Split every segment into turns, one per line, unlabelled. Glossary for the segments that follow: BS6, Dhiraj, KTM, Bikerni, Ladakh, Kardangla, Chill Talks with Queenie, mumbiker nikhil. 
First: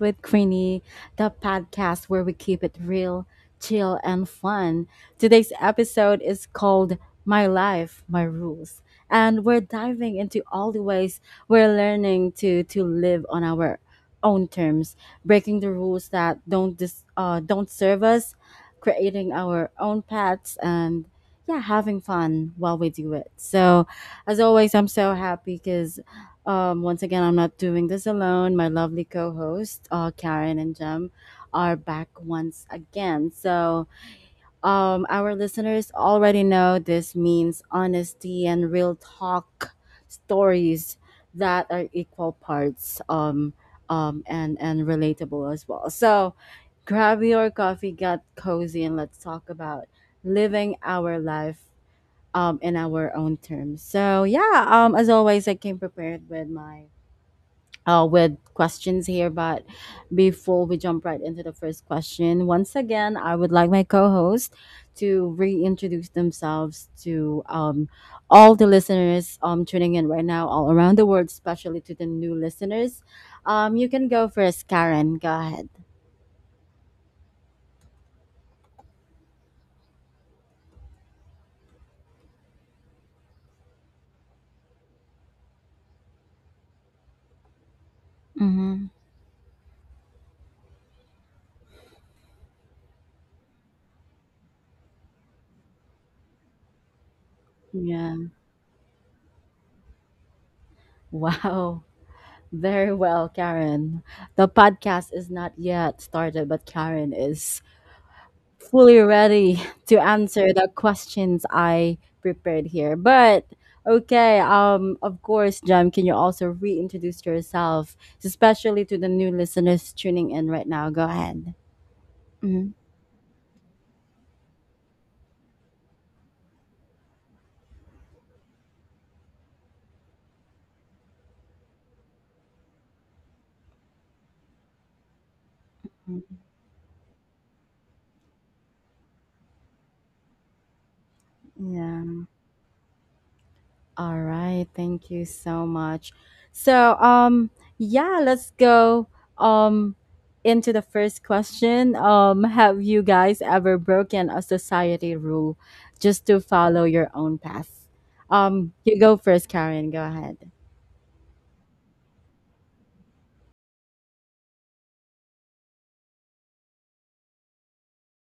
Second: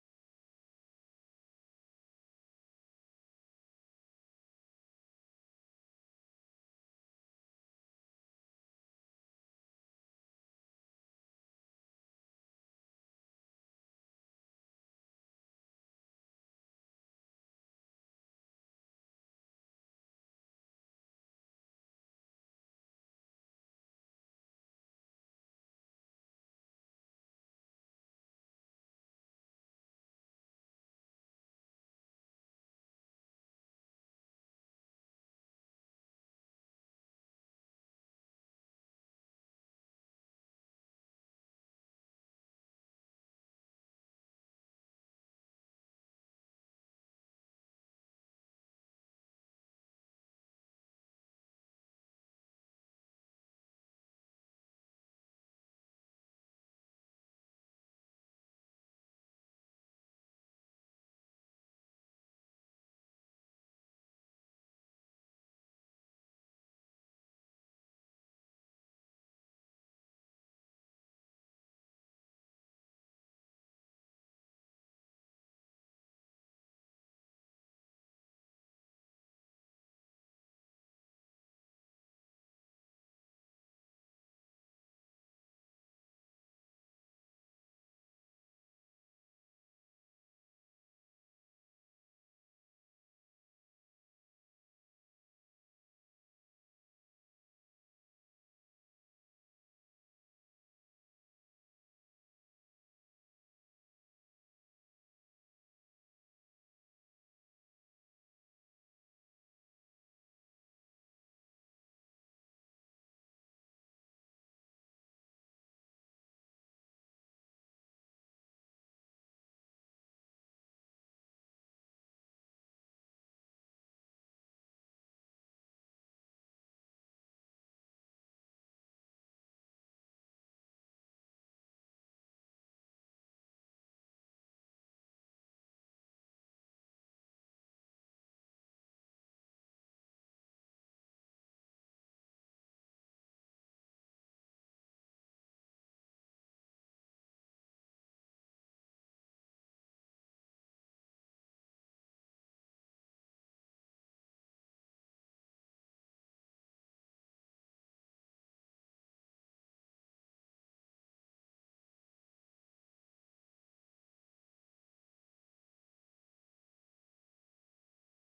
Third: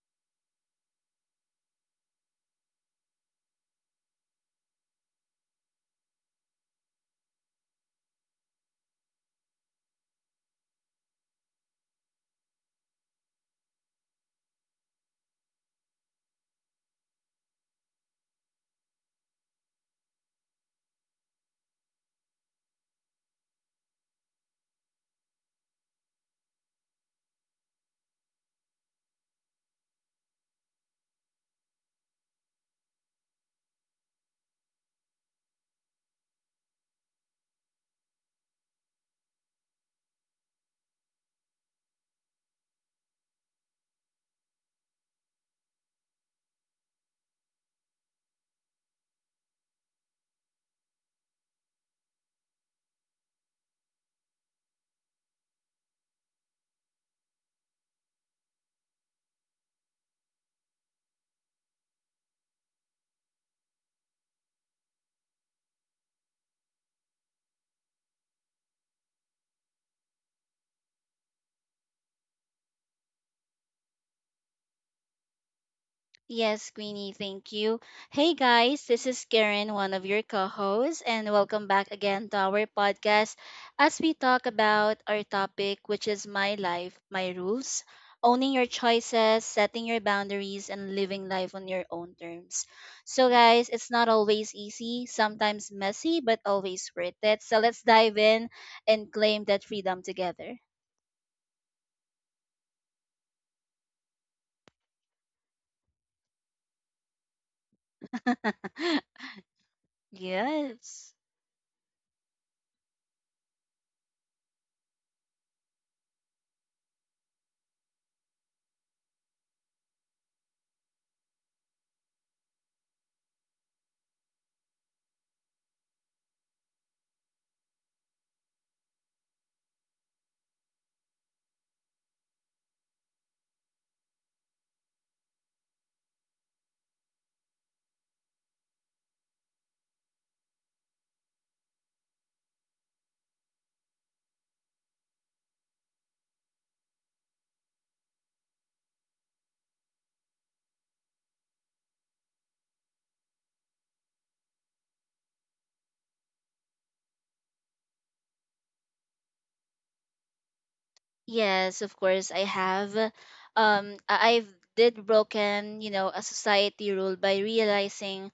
with Queenie, the podcast where we keep it real, chill, and fun. Today's episode is called My Life, My Rules, and we're diving into all the ways we're learning to live on our own terms, breaking the rules that don't serve us, creating our own paths, and yeah, having fun while we do it. So, as always, I'm so happy because once again, I'm not doing this alone. My lovely co host, Karen and Jem, are back once again. So, our listeners already know this means honesty and real talk stories that are equal parts and relatable as well. So, grab your coffee, get cozy, and let's talk about living our life in our own terms. So, yeah, as always, I came prepared with my with questions here. But before we jump right into the first question, once again, I would like my co host to reintroduce themselves to all the listeners tuning in right now, all around the world, especially to the new listeners. You can go first, Karen. Go ahead.
Yes, Queenie, thank you. Hey guys, this is Karen, one of your co hosts, and welcome back again to our podcast as we talk about our topic, which is my life, my rules, owning your
Mm-hmm.
choices, setting your boundaries, and living life on your own terms. So, guys, it's not always easy, sometimes messy, but always worth it. So, let's
Yeah.
dive in and claim that freedom together.
Wow. Very well, Karen. The podcast is not yet started, but Karen is fully ready to answer the
Yes.
questions I prepared here. But okay, of course, Jem, can you also reintroduce yourself, especially to the new listeners tuning in right now? Go ahead. Mhm. Yeah. All right, thank you so much. So, yeah, let's go um into the first question. Have you guys ever broken a society rule just to follow your own path? You go first, Karen. Go ahead.
Yes, of course I have. I've did broken, you know, a society rule by realizing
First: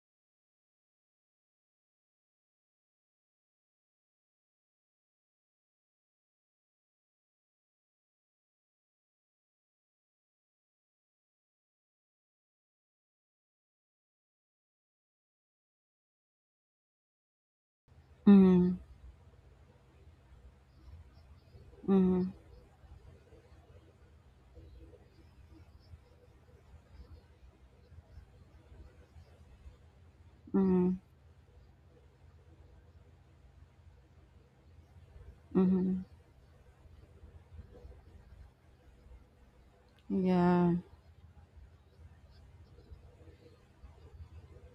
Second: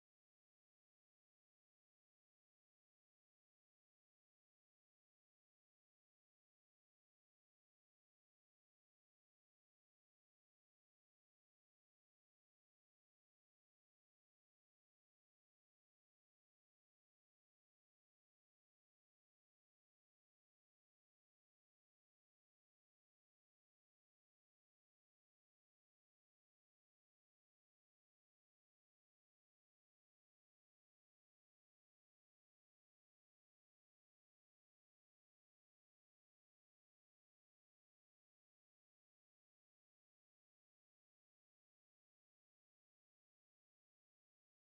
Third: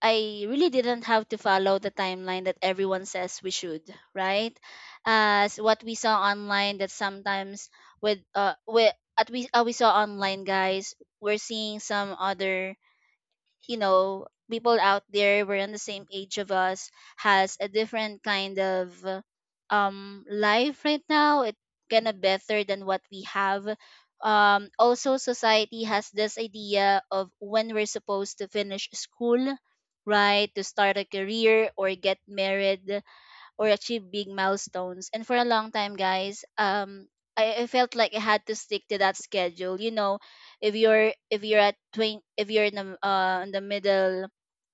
I really didn't have to follow the timeline that everyone says we should, right? As what we saw online that sometimes with at we saw online, guys, we're seeing some other, you know, people out there were in the same age of us has a different kind
Mm,
of life right now. It kind of
mm,
better than what we have. Also, society has this idea of when we're supposed to finish school, right? To start
mm,
a career or get married or achieve big milestones. And for a long time,
mm,
guys, I felt like I had to stick to that schedule. You know,
yeah,
if you're at 20, if you're in the middle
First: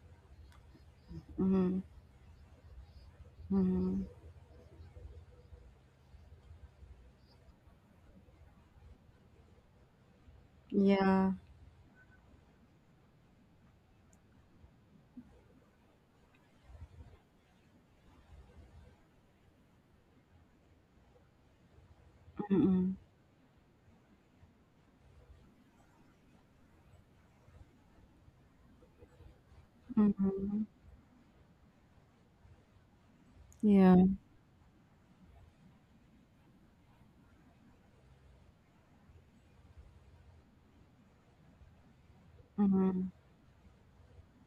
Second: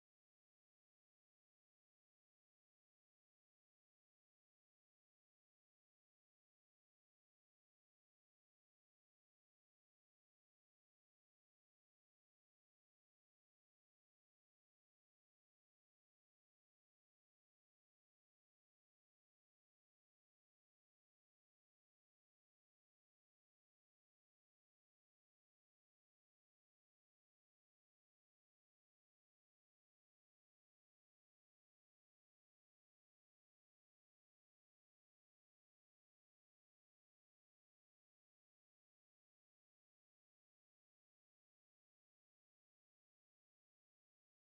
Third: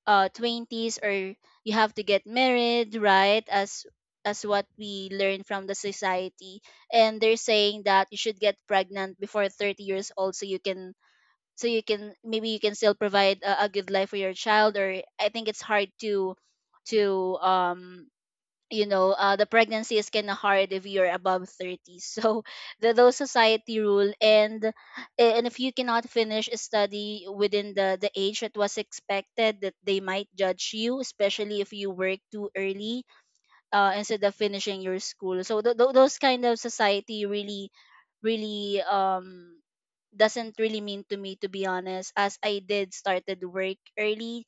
twenties, or you
mm,
have to get married, right?
mm,
As what we learn from the society, and they're saying that you should get pregnant before 30 years old,
yeah,
so you can maybe you can still provide a good life for your child. Or I think it's hard to to um you know, the pregnancy is kind of hard if you're above 30. So the,
mm,
those society rule, and if you cannot finish a study within the age that was expected, that they might
mm,
judge you, especially if you work too early,
yeah,
instead of finishing your school. So those kind of society really really doesn't really mean to me, to be honest, as I did
mm,
started work early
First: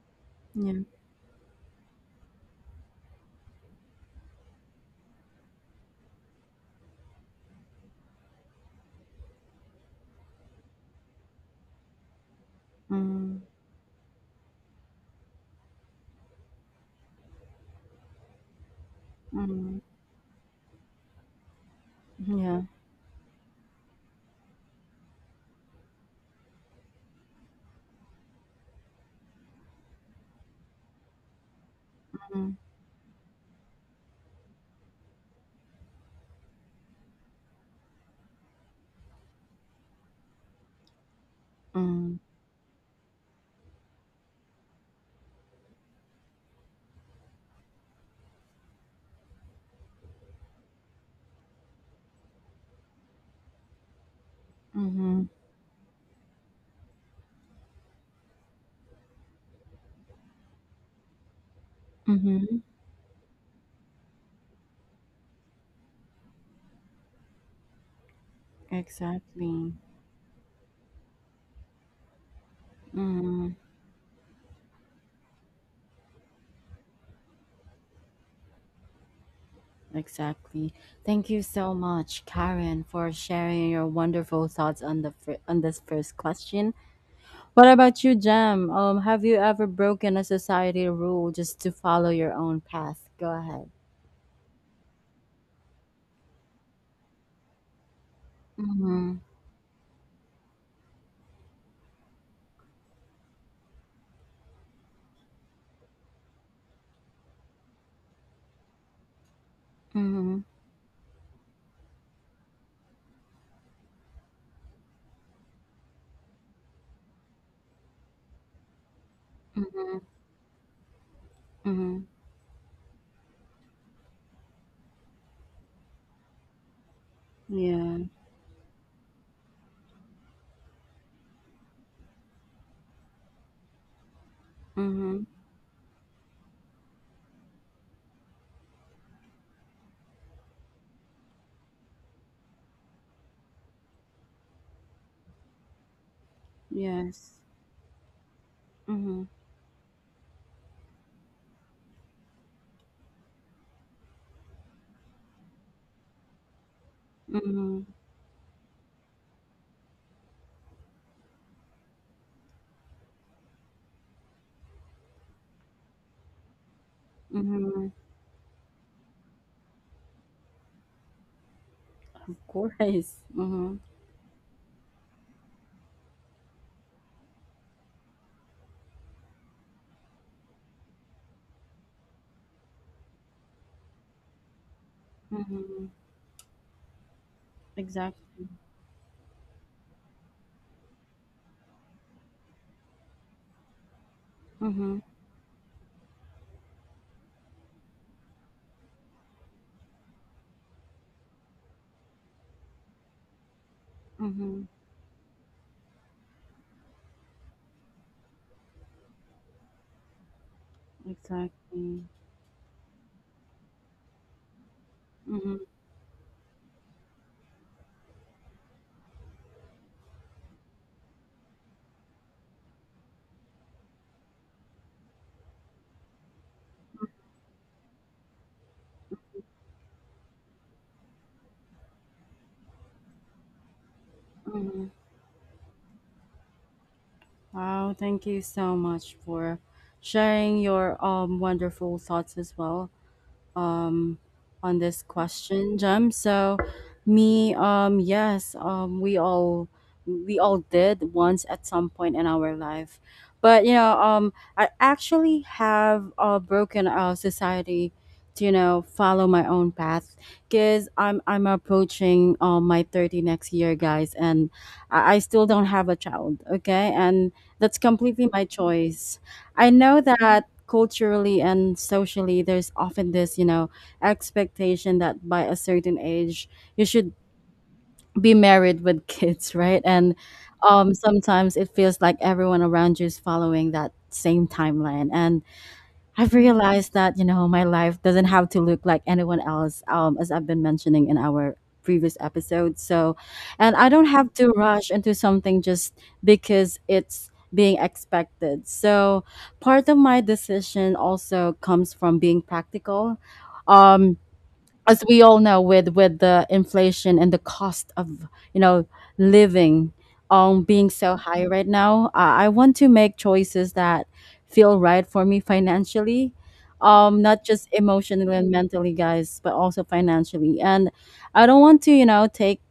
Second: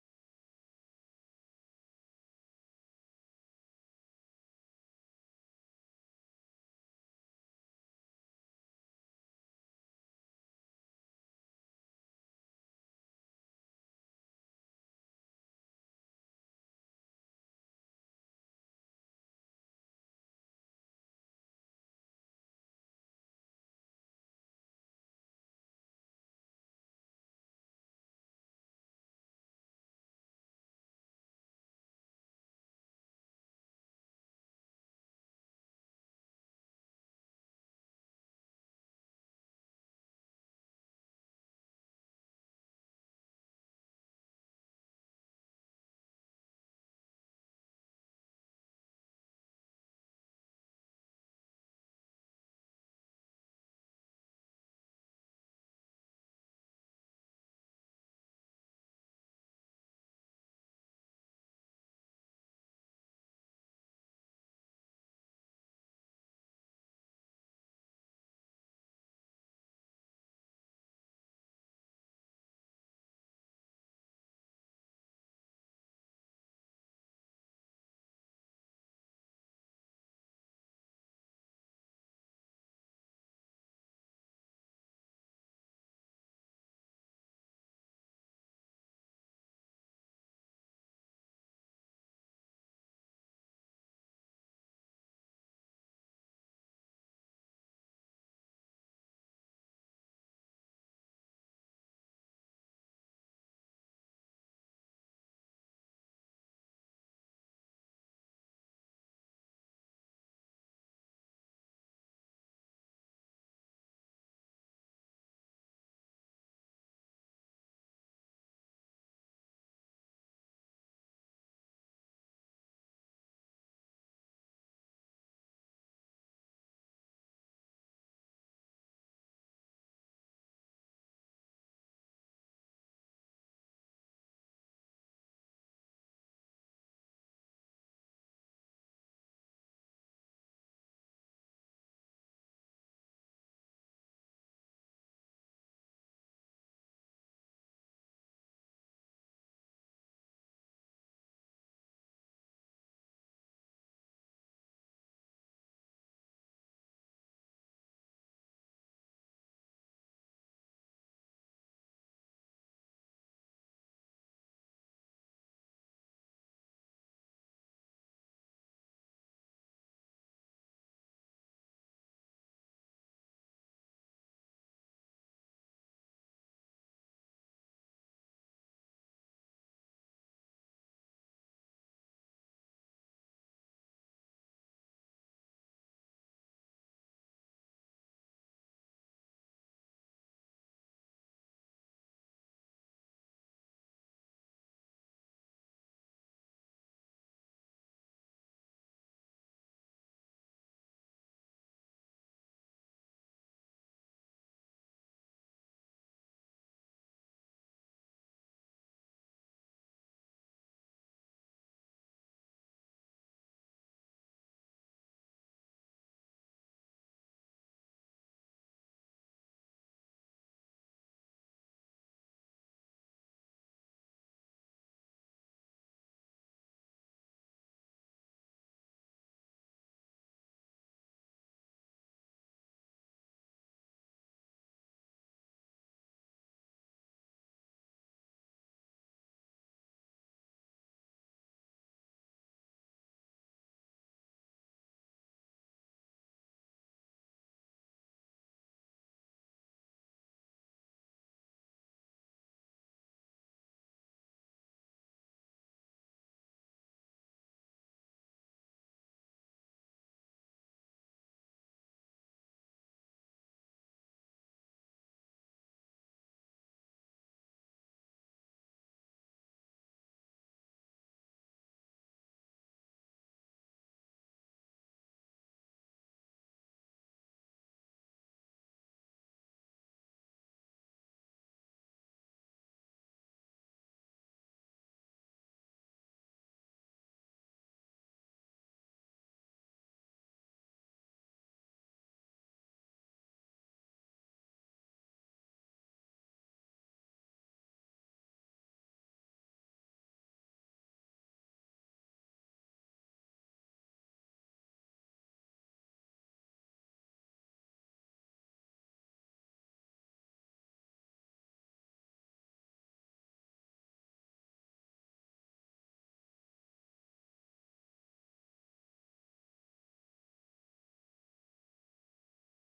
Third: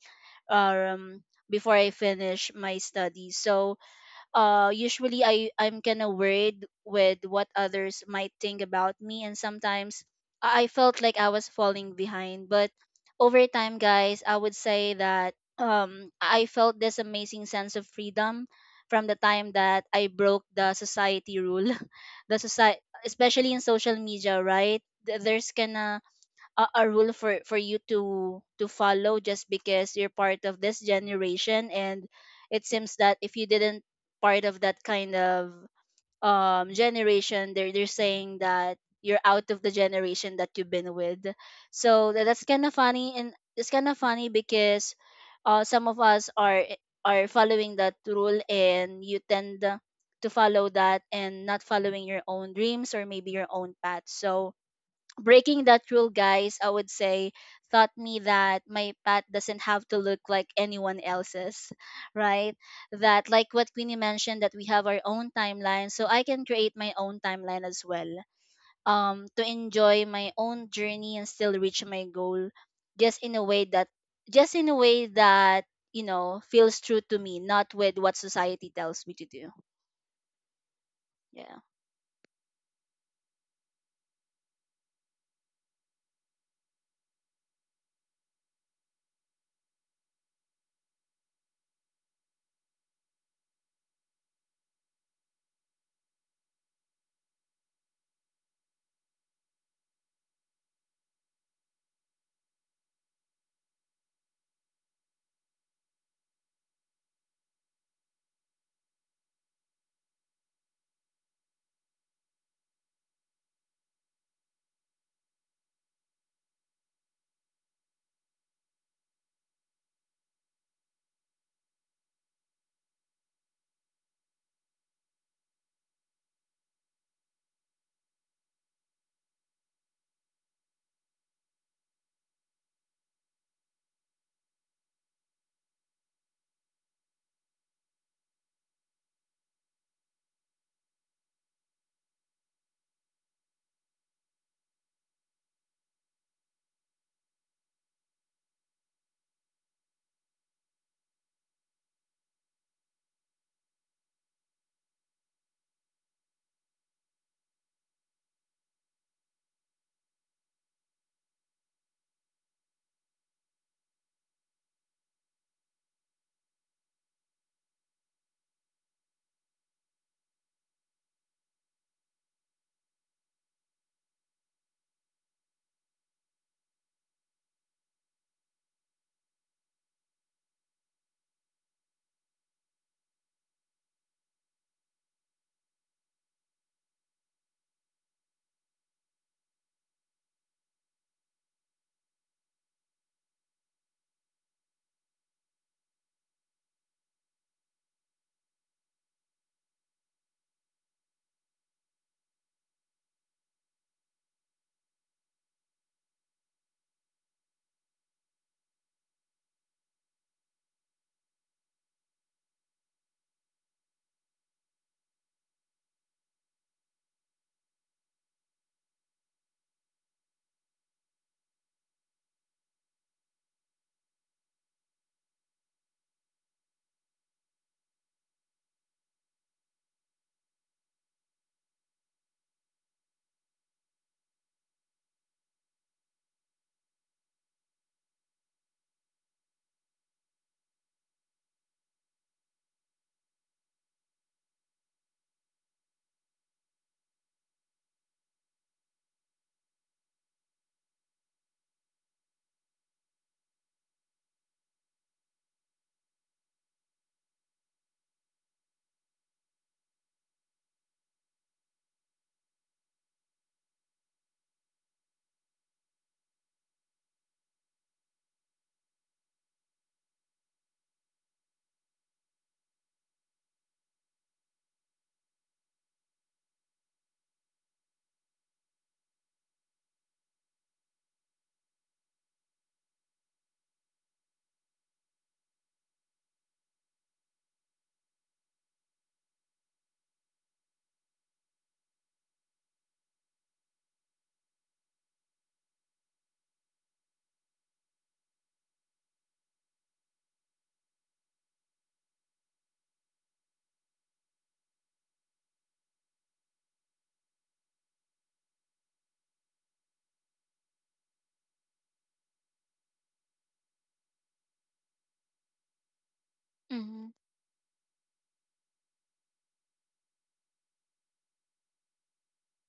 yeah,
um before I finished my studies. So usually I'm kind of worried with what others might think about me, and sometimes I felt like I was falling behind. But
mm,
over time, guys, I would say that I felt this amazing sense of freedom from the time
mm,
that I broke the society rule. The
yeah,
society, especially in social media, right? There's kinda a rule for you to follow just because you're part of this generation. And
mm,
it seems that if you didn't part of that kind of generation, they're saying that you're out of the generation that you've been with. So
mm,
that's kind of funny, and it's kind of funny because some of us are following that rule and you tend to follow that and not following your own dreams or maybe your own path. So
Mm-hmm.
breaking that rule, guys, I would say taught me that my path doesn't have to look like anyone else's, right?
Mm-hmm.
That like what Queenie mentioned, that we have our own timeline, so I can create my own timeline as well. To
Exactly.
enjoy my own journey and still reach my goal, just in a
Mm-hmm.
way that, just in a way that, you know, feels true to me, not with what society tells me to do.
Exactly. Thank you
Yeah.
so much, Karen, for sharing your wonderful thoughts on on this first question. What about you, Jam? Have you ever broken a society rule just to follow your own path? Go ahead. Mm-hmm. Mm-hmm. Mm-hmm. Mm-hmm. Yeah. Mm-hmm. Yes. Mm-hmm. Mm-hmm. Mm-hmm. Of course. Mm-hmm. Mm-hmm. Exactly. Mm-hmm. Mm-hmm. Exactly. Mhm, mhm. Wow, thank you so much for sharing your wonderful thoughts as well um on this question, Jem. So me, yes, we all did once at some point in our life. But you know, I actually have broken society to you know follow my own path because I'm approaching my 30 next year, guys, and I still don't have a child, okay, and that's completely my choice. I know that culturally and socially there's often this, you know, expectation that by a certain age you should be married with kids, right? And sometimes it feels like everyone around you is following that same timeline, and I've realized that you know my life doesn't have to look like anyone else, as I've been mentioning in our previous episode. So, and I don't have to rush into something just because it's being expected. So, part of my decision also comes from being practical. Um, as we all know with the inflation and the cost of you know living being so high right now, I want to make choices that feel right for me financially,
Mm-hmm.
not just emotionally and mentally, guys, but also financially. And I don't want to, you know, take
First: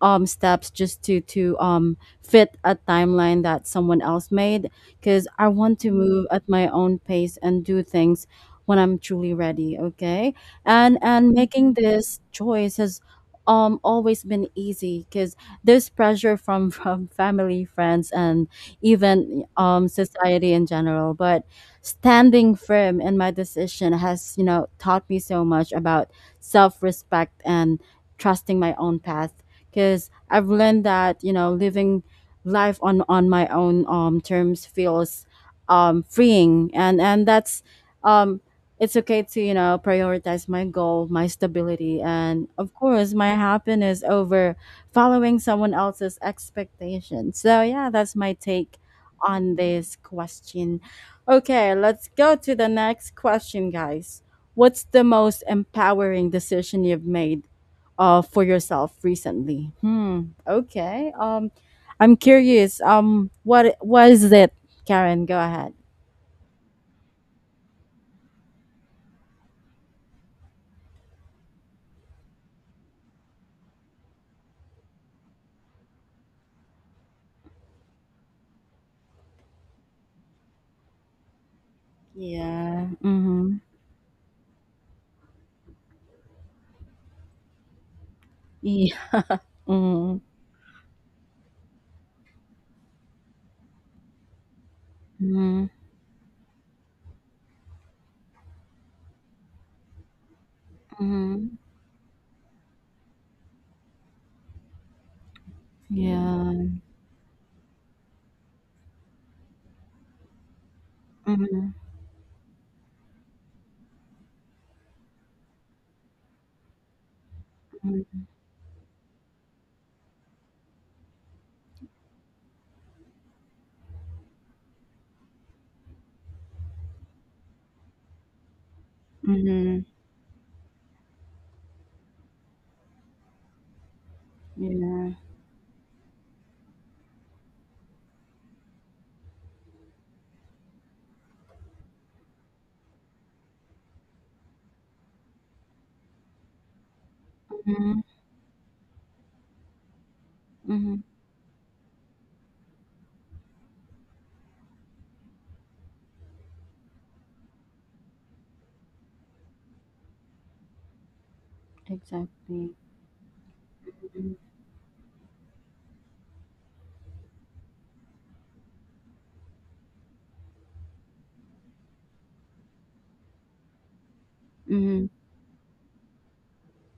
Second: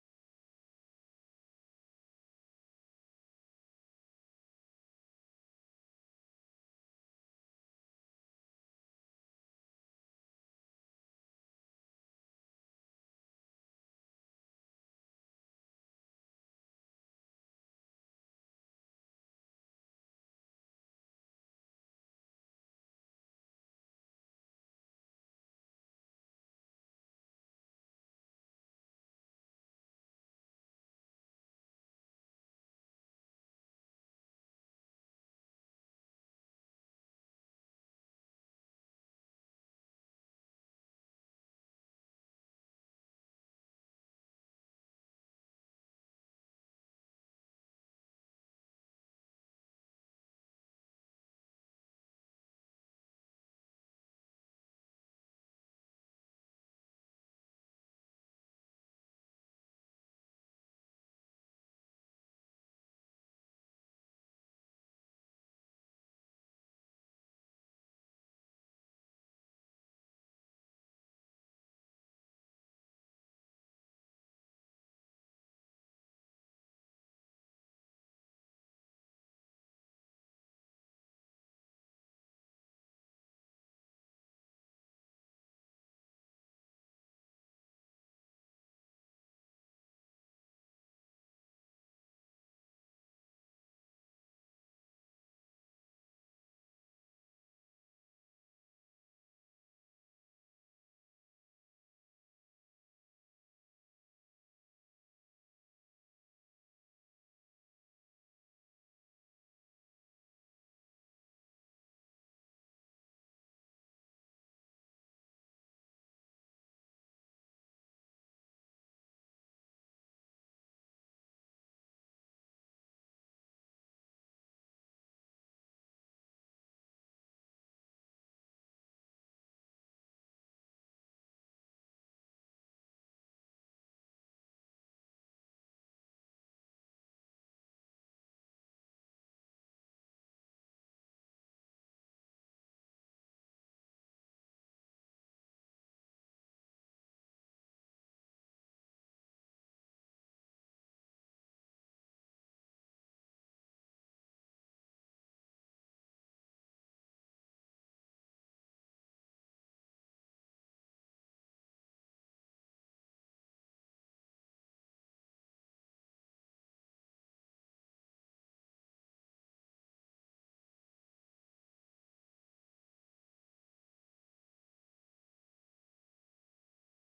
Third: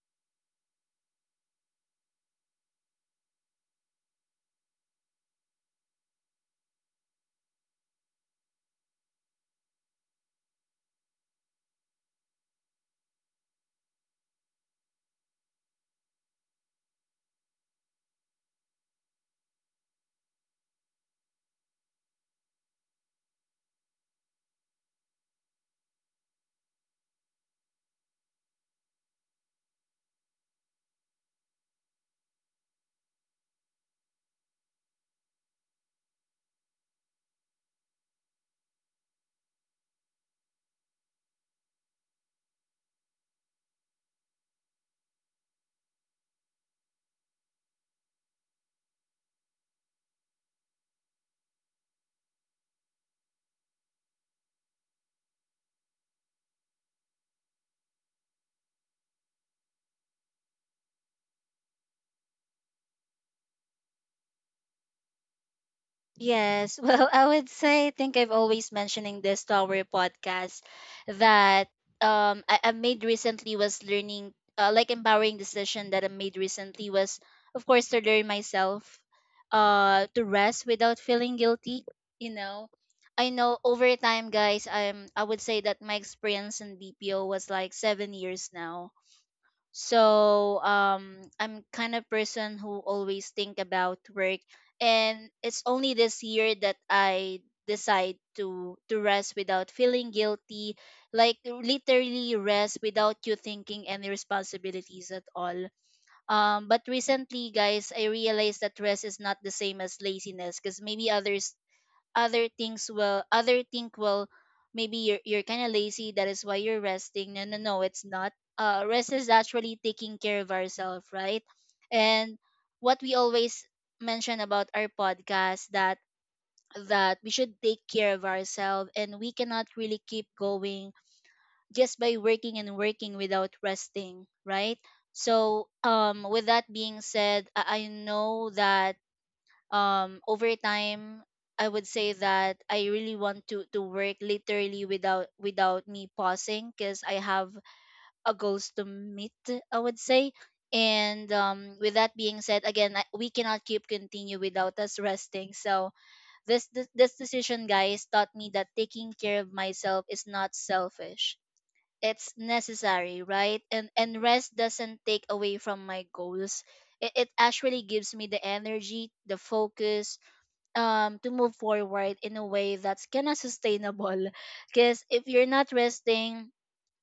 steps just to fit a timeline that someone else made, because I want to move at my own pace and do things when I'm truly ready, okay. And making this choice has always been easy because there's pressure from from family, friends, and even society in general, but standing firm in my decision has, you know, taught me so much about self-respect and trusting my own path because I've learned that you know living life on my own terms feels freeing. And that's um it's okay to, you know, prioritize my goal, my stability, and of course my happiness over following someone else's expectations. So yeah, that's my take on this question. Okay, let's go to the next question, guys. What's the most empowering decision you've made for yourself recently? Hmm. Okay, I'm curious, what is it, Karen? Go ahead.
Yes. Well, I would say I think I've always mentioning this to our podcast that I made recently was learning, like, empowering decision that I made recently was, of course, to learn myself, to rest without feeling guilty, you know.
Yeah,
I
mm-hmm.
know over time, guys, I would say that my experience in BPO was like 7 years now.
Mhm.
So I'm kind of person who always think about work, and it's
Mhm.
only this year that I decide to rest without feeling guilty, like
Mhm.
literally rest without you thinking any responsibilities at all.
Yeah.
But recently, guys, I realized that rest is not the same as laziness, because maybe others
Mhm.
other things will other think will. Maybe you're kind of lazy that is why you're resting. No, no, no, it's
Mhm.
not. Rest is actually taking care of ourselves, right? And what we always mention about our podcast that we should take care of ourselves, and we cannot
Mhm.
really keep going just by working and working without resting, right?
Yeah.
So with that being said, I know that over time, I would say that I really want to work literally without me pausing because I have
Mhm.
a goals to meet, I would say.
Mhm.
And with that being said again, we cannot keep continue without us resting. So this decision, guys, taught me that taking care of myself is not selfish, it's
Exactly.
necessary, right? And
Mhm.
rest doesn't take away from my goals. It actually gives me the energy, the focus, to move forward in a way that's kind of sustainable. Because
Mhm.
if you're not resting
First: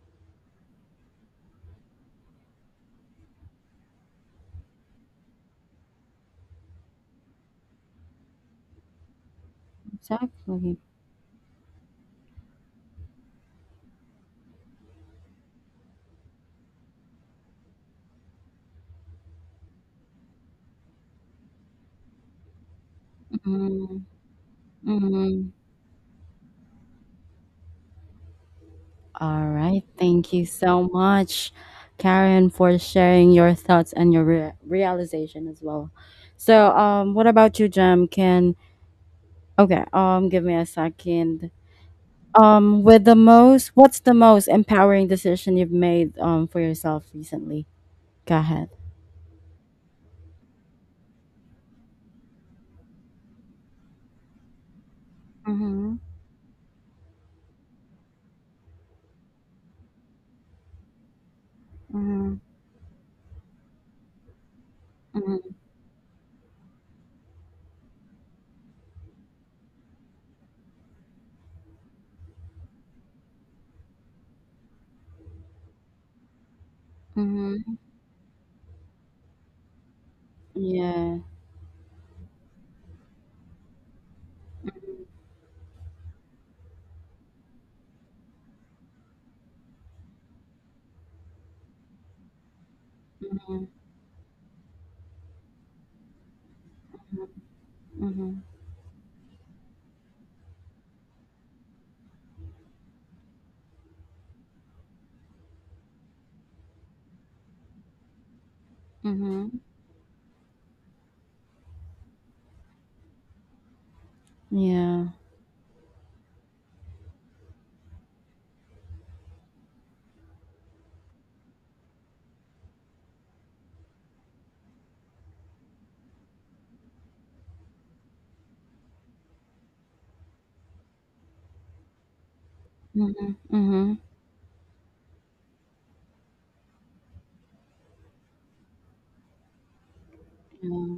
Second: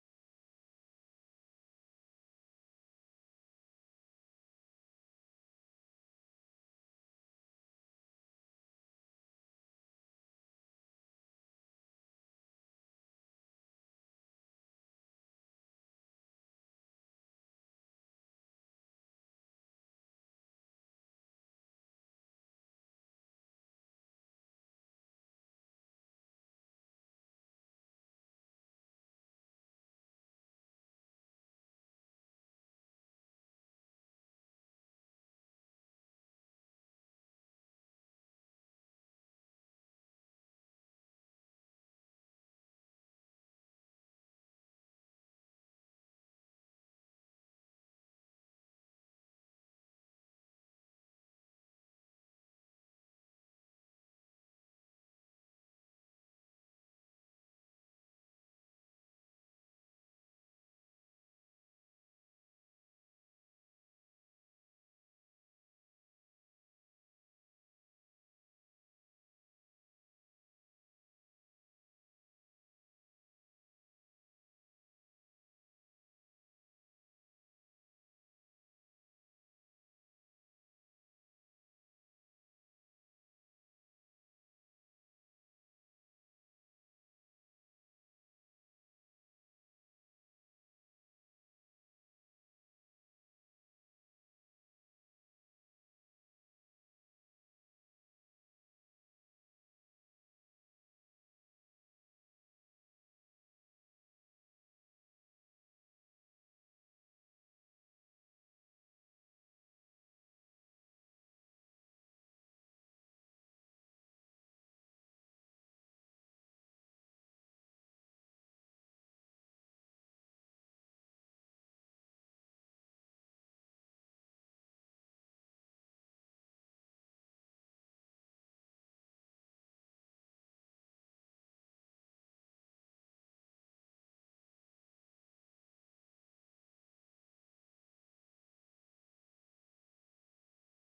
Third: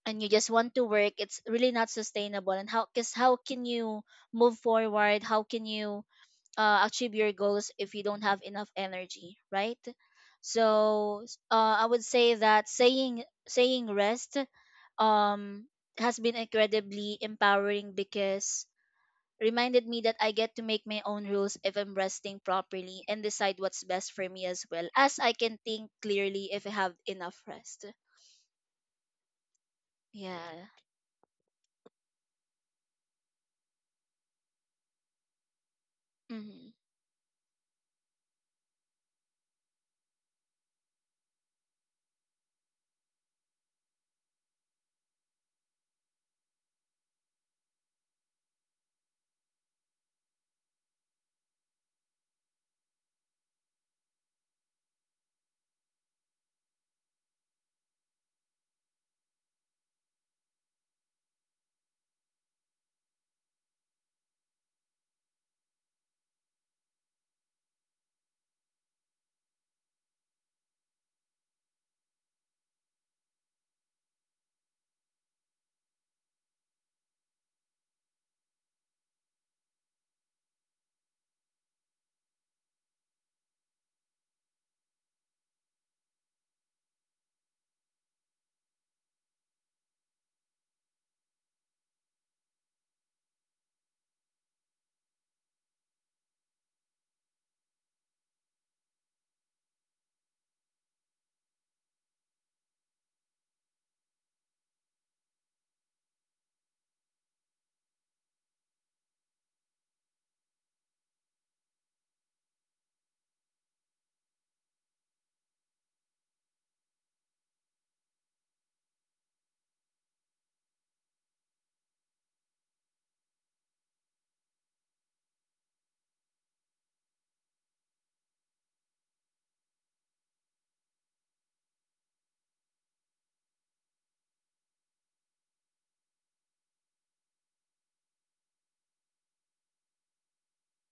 and you just want to work, it's really not sustainable. And how, because how can you move forward, how can you achieve your goals if you don't have enough energy, right?
Exactly.
So I would say that saying rest um has been incredibly empowering because reminded me that I get to make my own rules if I'm resting properly and decide what's
Mhm.
best for me, as well as I
Mhm.
can think clearly if I have enough rest.
All right. Thank you
Yeah.
so much, Karen, for sharing your thoughts and your realization as well. So,
Mm-hmm.
what about you, Jem? Can okay. Give me a second. What's the most empowering decision you've made for yourself recently? Go ahead. Mhm. Mhm. Mhm. Mhm. Yeah. Mhm. Mhm. Mhm. Mhm. Mhm. Yeah. Mhm. Mhm. Yeah.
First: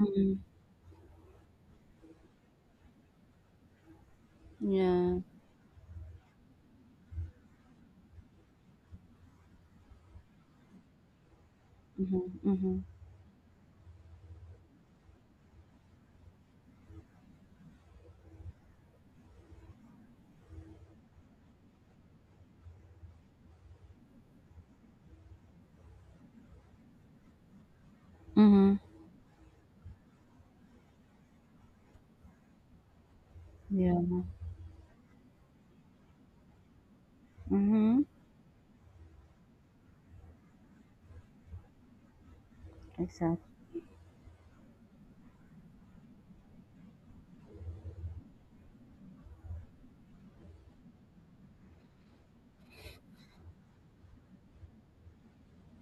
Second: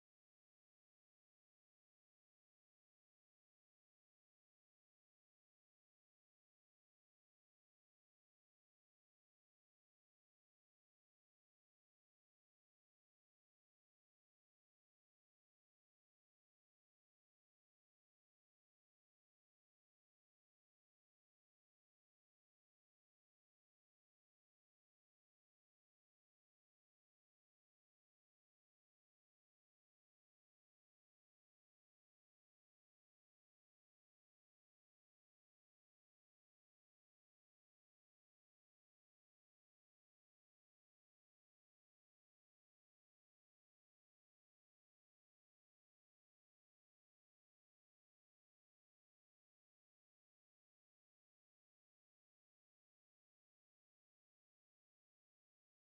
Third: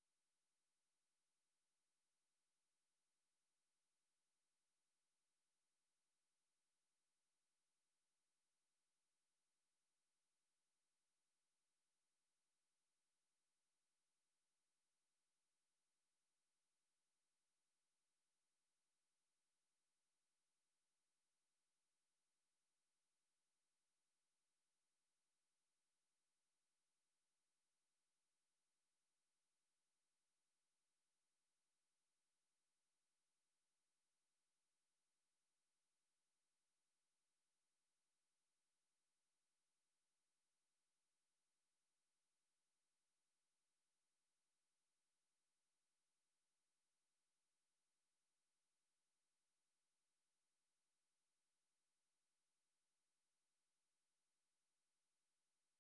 Mhm. Yeah. Mhm. Mhm. Mhm. Yeah. Mhm. Exactly.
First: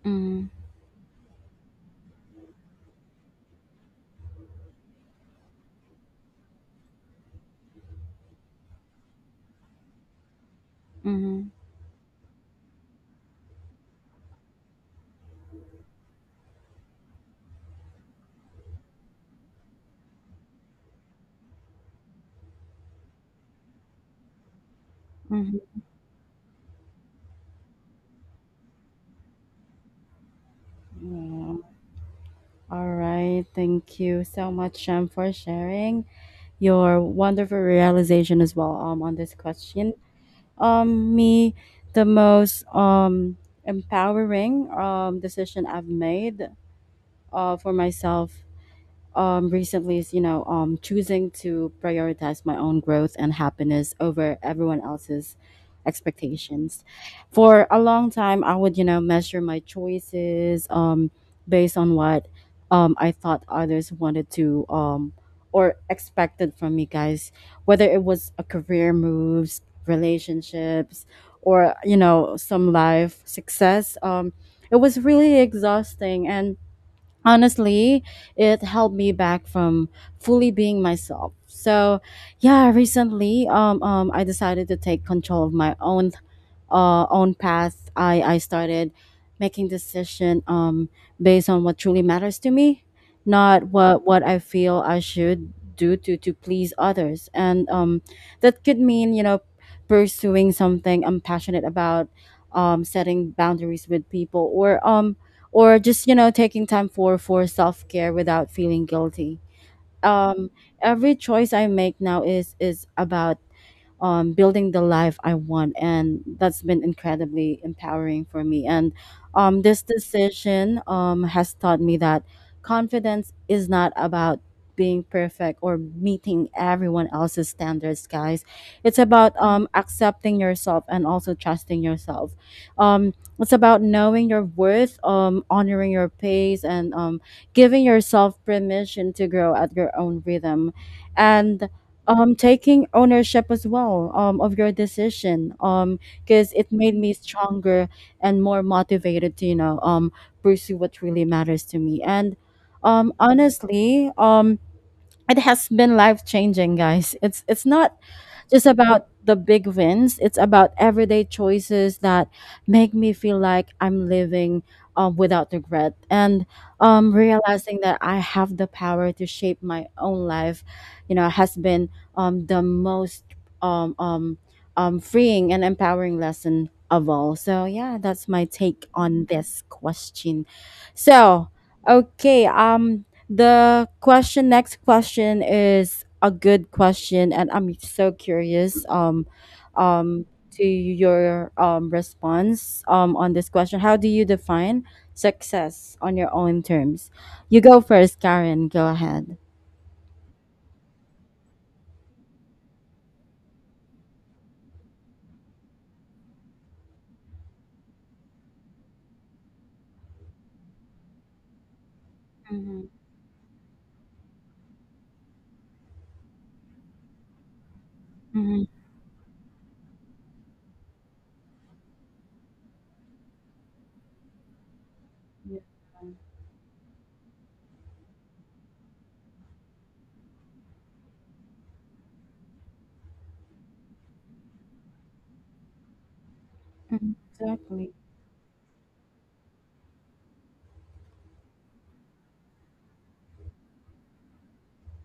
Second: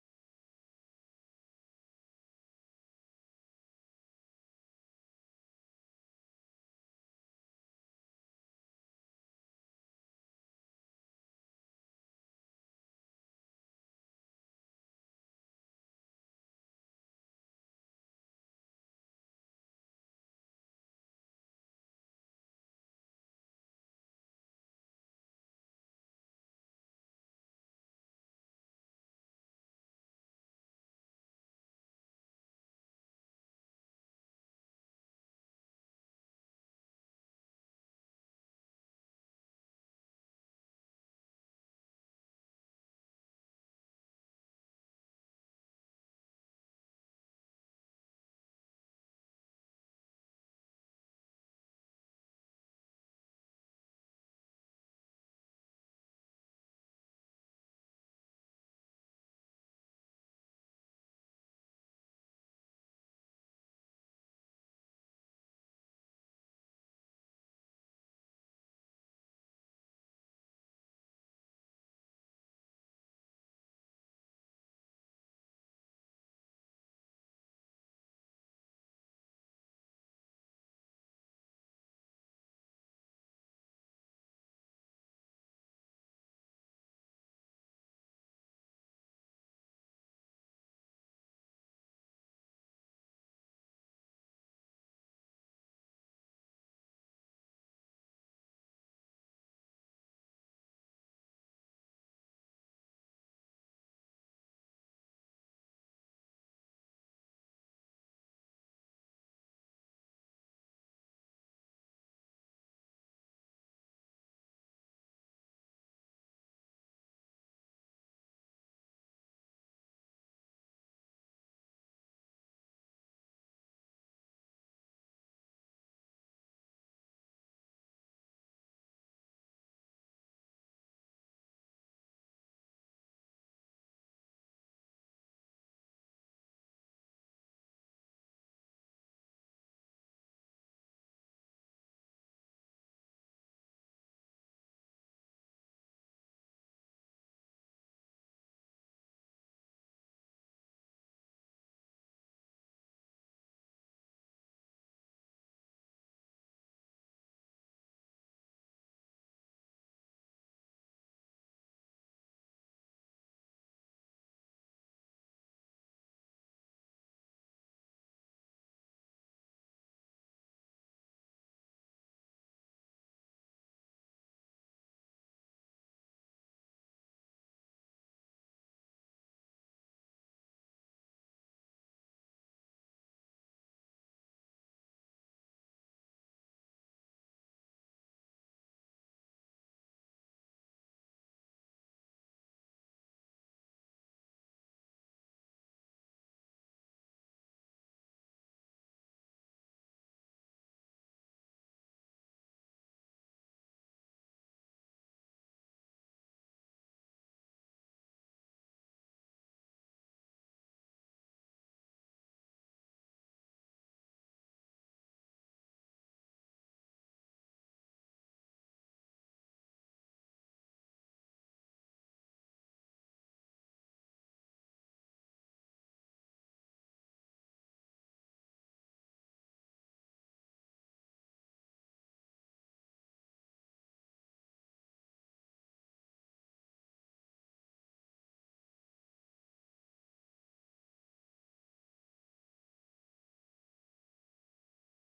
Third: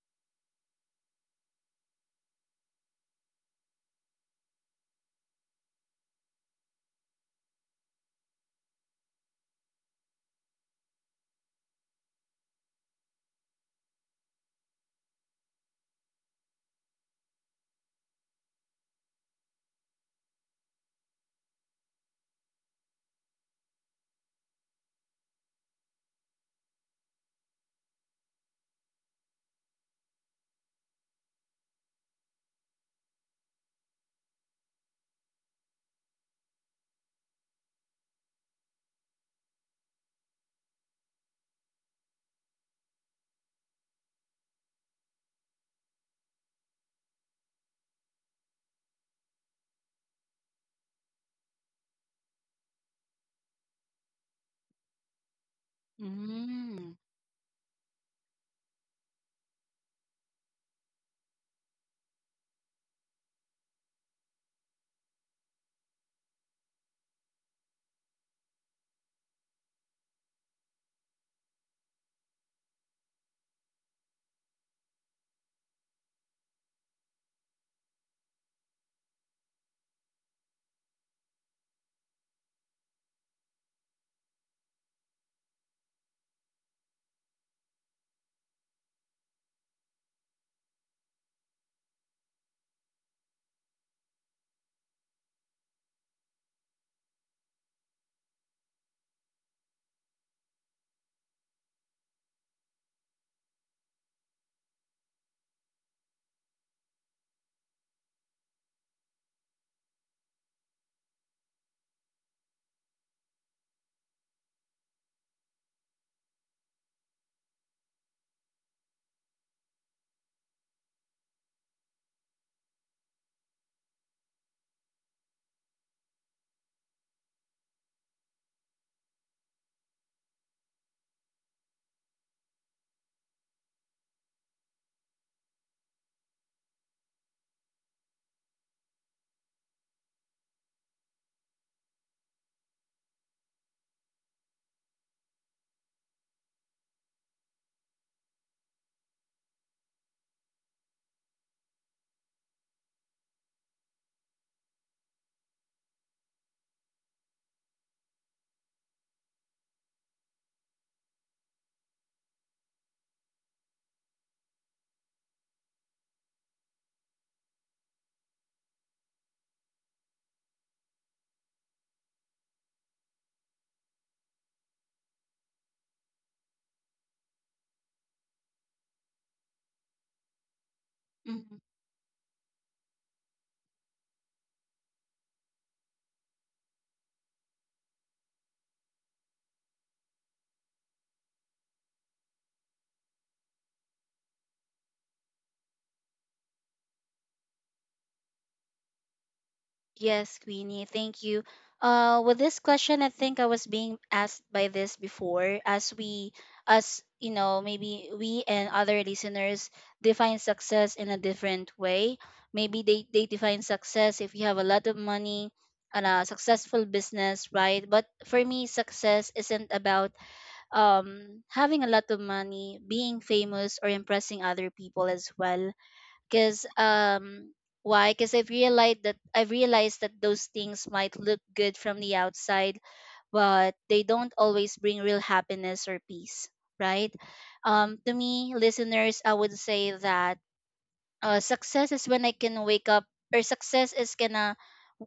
Mhm. Mhm. Mhm. Yeah. All right. Thank you so much, for sharing your wonderful realization as well, on this question. Me, the most empowering decision I've made for myself recently is, you know, choosing to prioritize my own growth and happiness over everyone else's expectations. For a long time, I would, you know, measure my choices based on what I thought others wanted to or expected from me, guys, whether it was a career moves, relationships, or, you know, some life success. It was really exhausting and honestly, it held me back from fully being myself. So, yeah, recently, I decided to take control of my own, own path. I started making decision based on what truly matters to me, not what I feel I should do to please others. And that could mean, you know, pursuing something I'm passionate about, setting boundaries with people, or just, you know, taking time for self-care without feeling guilty. um every choice I make now is about building the life I want, and that's been incredibly empowering for me. And this decision has taught me that confidence is not about being perfect or meeting everyone else's standards, guys. It's about accepting yourself and also trusting yourself. It's about knowing your worth, honoring your pace, and giving yourself permission to grow at your own rhythm. And taking ownership as well of your decision because it made me stronger and more motivated to, you know, pursue what really matters to me. And honestly, it has been life changing, guys. It's not just about the big wins. It's about everyday choices that make me feel like I'm living without regret. And realizing that I have the power to shape my own life, you know, has been the most um, um, freeing and empowering lesson of all. So, yeah, that's my take on this question. So,
Mm-hmm.
okay, next question is a good question, and I'm so curious um, to your response on this question. How do you define success on your own terms? You go first, Karen. Go ahead.
Yes, Queenie, thank you. With this question, I think I was being asked by this before, as we, as you know, maybe we and other listeners define success in a different way.
Mm-hmm.
Maybe they define success if you have a lot of money and a successful business, right? But for me,
Mm-hmm.
success isn't about having a lot of money, being famous, or impressing other people as
Yeah.
well. Cause why? Because I've realized that those things might look good from the outside, but they don't always bring real happiness or peace, right?
Mm-hmm. Exactly.
To me, listeners, I would say that, success is when I can wake up, or success is gonna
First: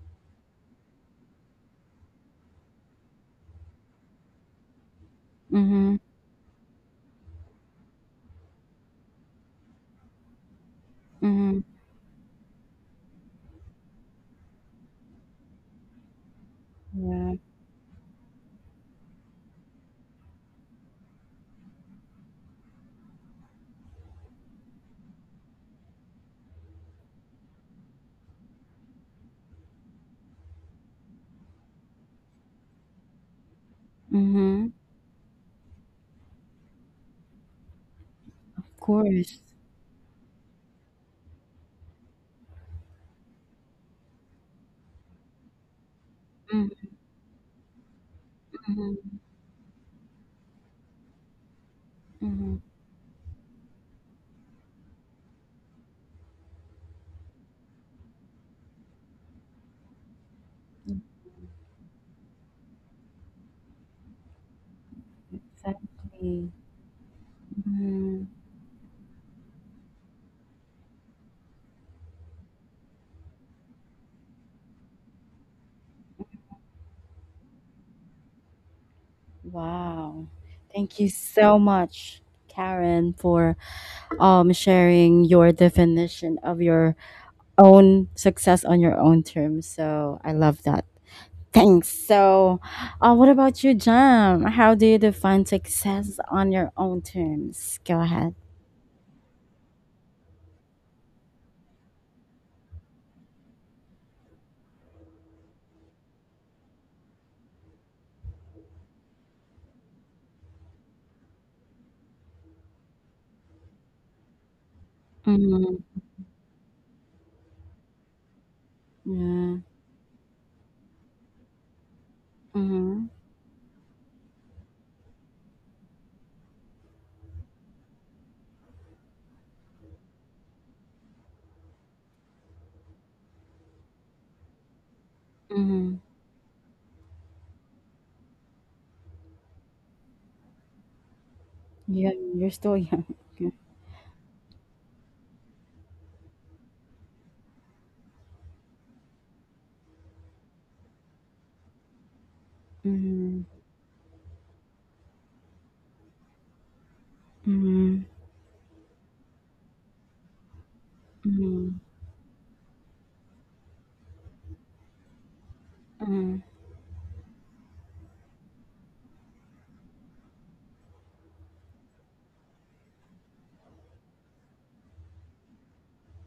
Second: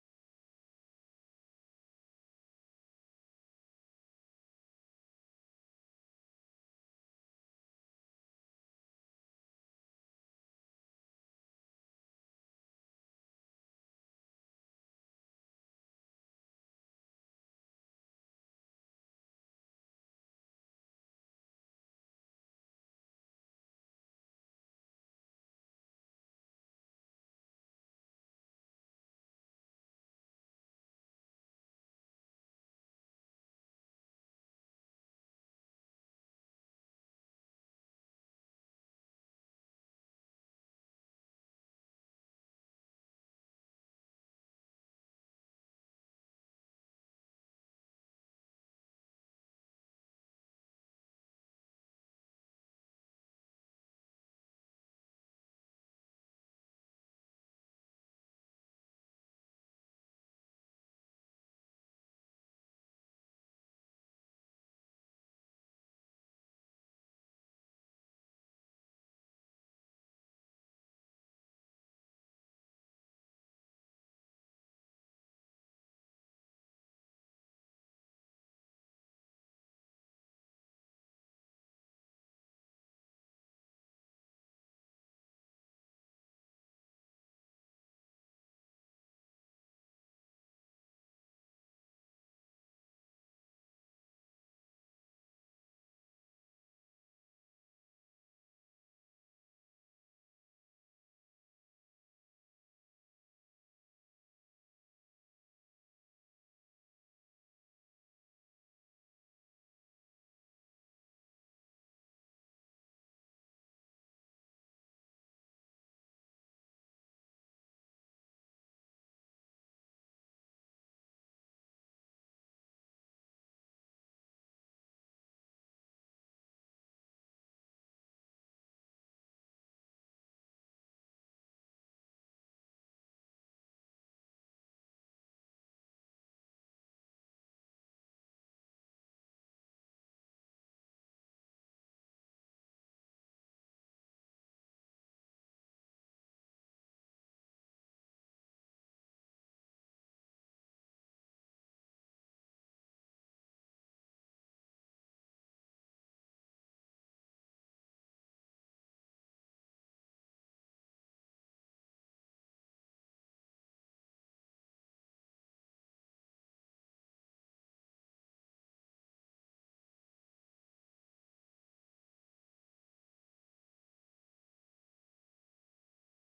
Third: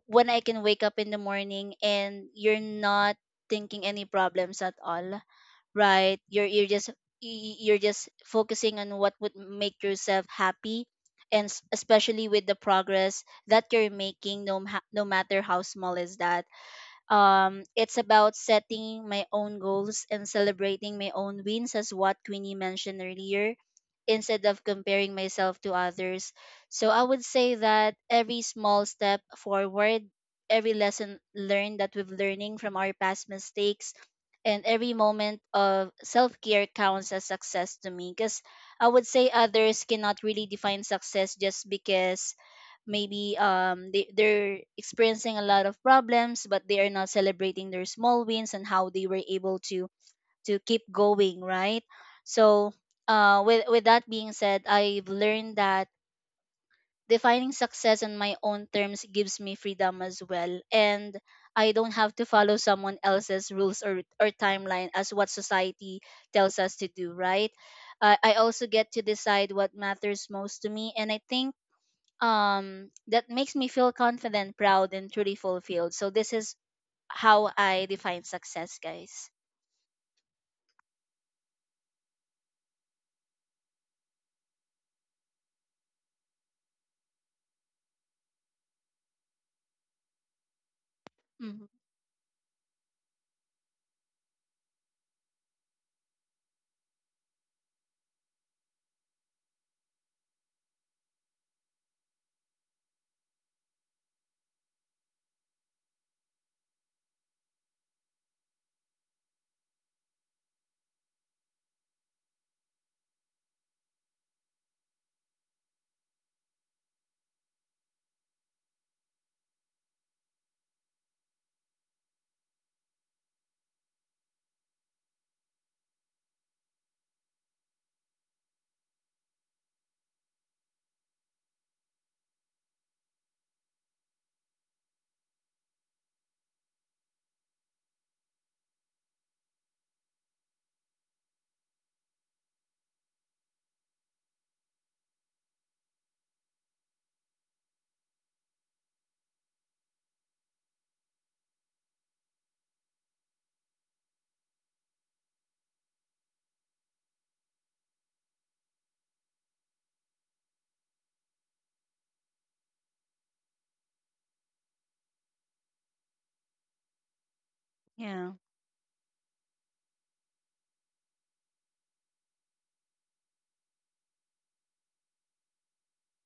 when I can wake up in the morning and you're not thinking any problems at all,
Mm-hmm.
right? You're just focusing on what would make yourself happy, and
Mm-hmm.
especially with the progress that you're making, no matter how small is that.
Yeah.
It's about setting my own goals and celebrating my own wins, as what Queenie mentioned earlier, instead of comparing myself to others. So I would say that every small step forward, every lesson learned that we've learning from our past mistakes, and
Mm-hmm.
every moment of self-care counts as success to me. Because
Of
I would say
course.
others cannot really define success just because maybe they're experiencing a lot of problems but they are not celebrating their small wins and how they
Mm-hmm.
were able to keep going, right?
Mm-hmm.
So with that being said, I've learned that defining success on my own terms gives me freedom as well. And I don't have to follow someone else's rules or timeline as what society
Exactly.
tells us to do, right? I also get to decide what matters most to me. And I think that makes me feel confident, proud, and truly fulfilled. So this is how I define success, guys.
Wow. Thank you so much, Karen, for sharing your definition of your own success on your own terms. So I love that.
Hmm.
Thanks. So, what about you, Jam? How do you define success on your own terms? Go ahead. Mm-hmm. Yeah. Mm-hmm. Mm-hmm. Yeah, you're still young. Yeah. Mm-hmm. Mm-hmm. Mm-hmm. Mm-hmm.
Yeah.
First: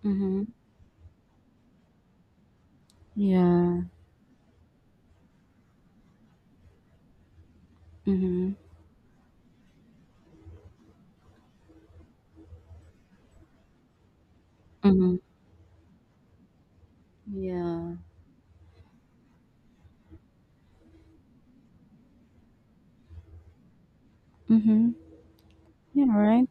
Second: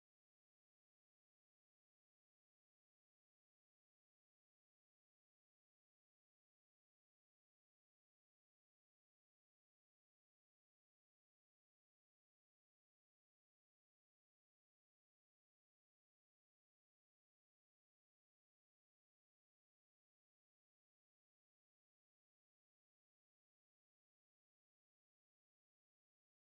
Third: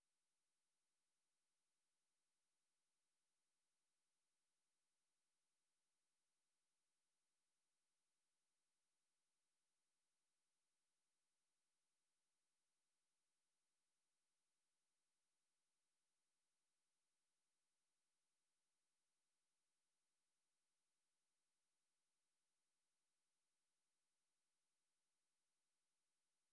Mm-hmm. Yeah. Mm-hmm. Mm-hmm. Yeah. Mhm. Yeah, right?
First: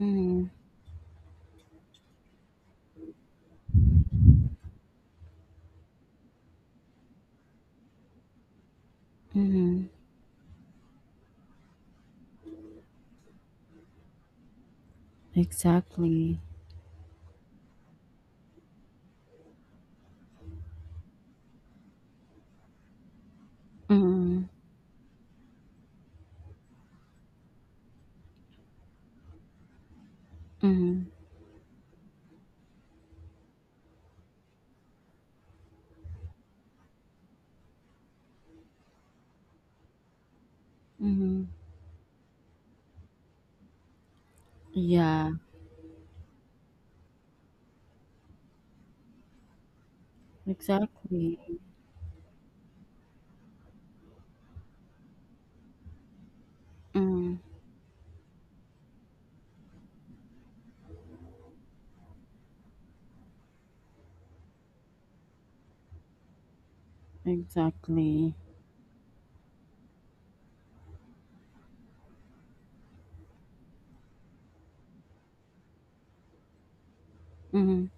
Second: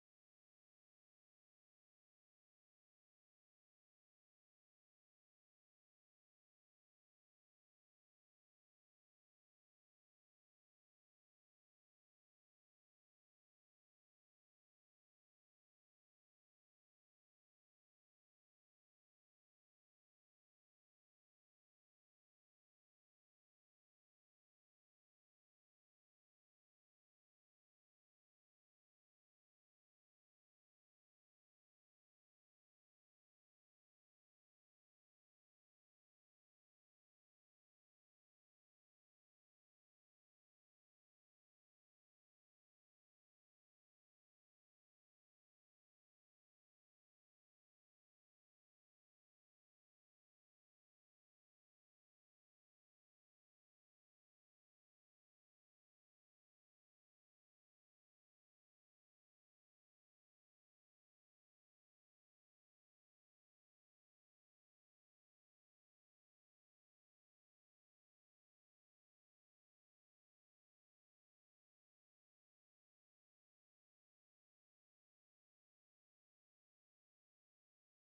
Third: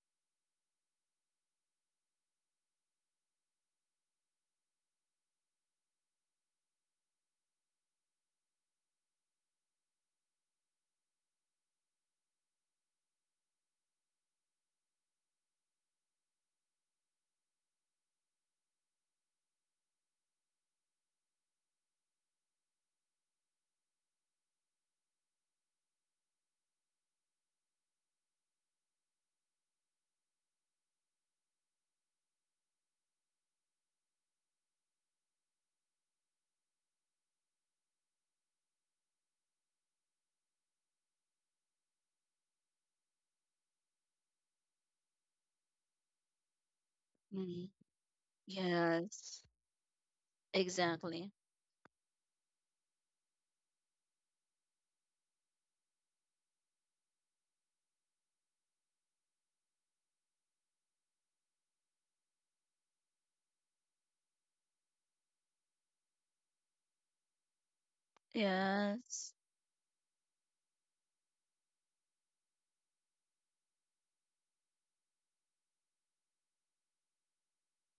Mhm. Mhm. Exactly. Mhm. Mhm. Mhm. Yeah,
Mm. Yes. Exactly.
exactly. Mhm. Exactly.
Yes.
Mhm.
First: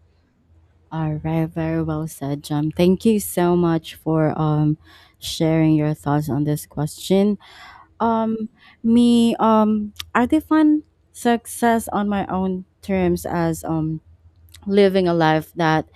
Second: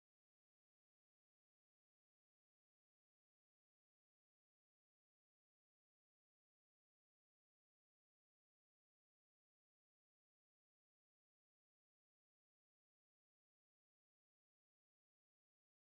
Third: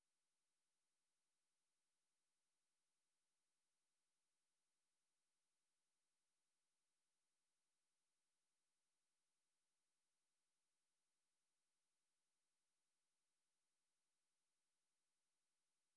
All right, very well said, Jam. Thank you so much for sharing your thoughts on this question. Um Me, I define success on my own terms as living a life that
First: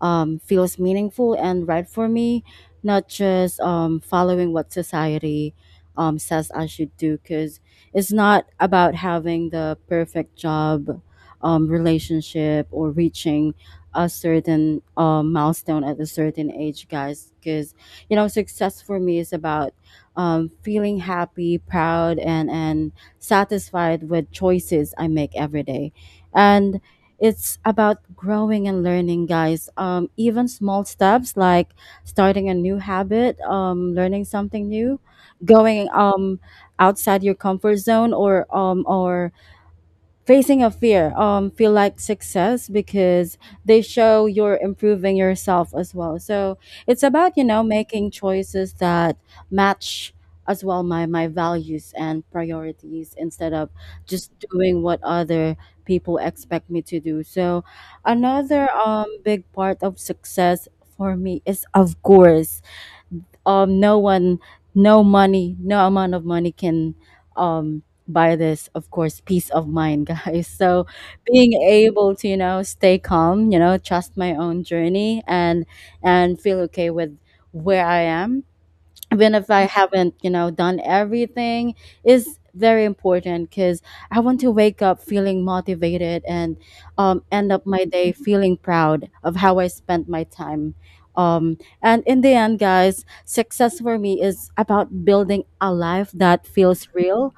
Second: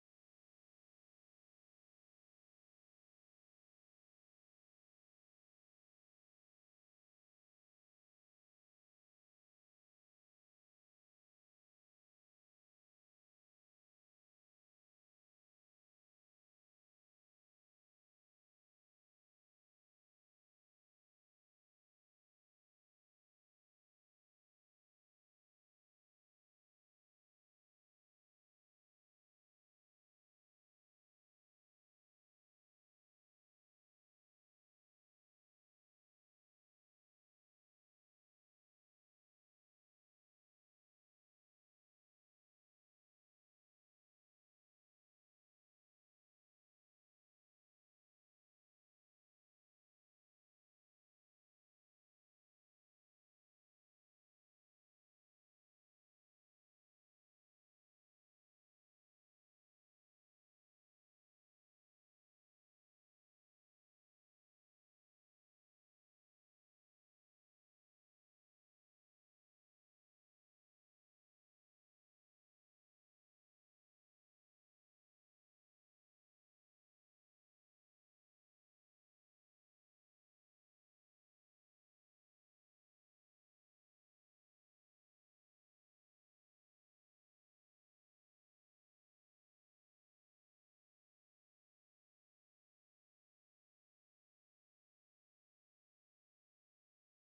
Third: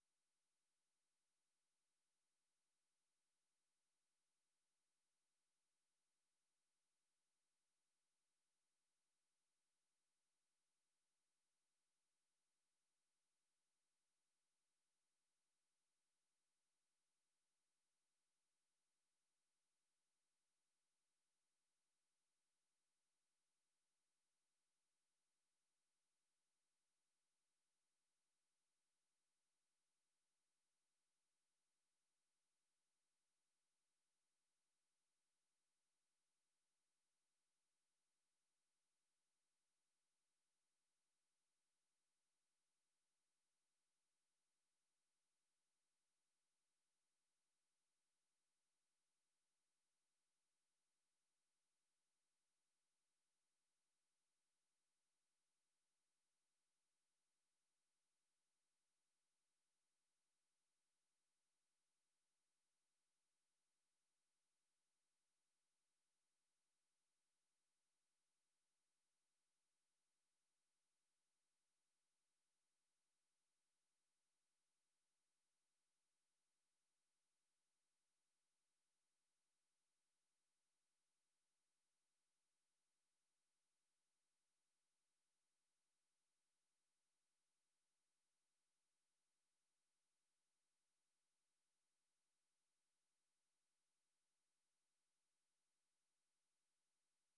feels meaningful and right for me, not just following what society says I should do. Because it's not about having the perfect job, relationship, or reaching a certain milestone at a certain age, guys. Because you know, success for me is about feeling happy, proud, and satisfied with choices I make every day. And it's about growing and learning, guys. Even small steps like starting a new habit, learning something new, going outside your comfort zone, or facing a fear feel like success because they show you're improving yourself as well, so it's about, you know, making choices that match as well my values and priorities instead of just doing what other people expect me to do. So another big part of success for me is, of course, um no one no money, no amount of money can um buy this, of course, peace of mind, guys. So being able to, you know, stay calm, you know, trust my own journey and feel okay with where I am, even if I haven't, you know, done everything, is very important because I want to wake up feeling motivated and end up my day feeling proud of how I spent my time. And in the end, guys, success for me is about building a life that feels real.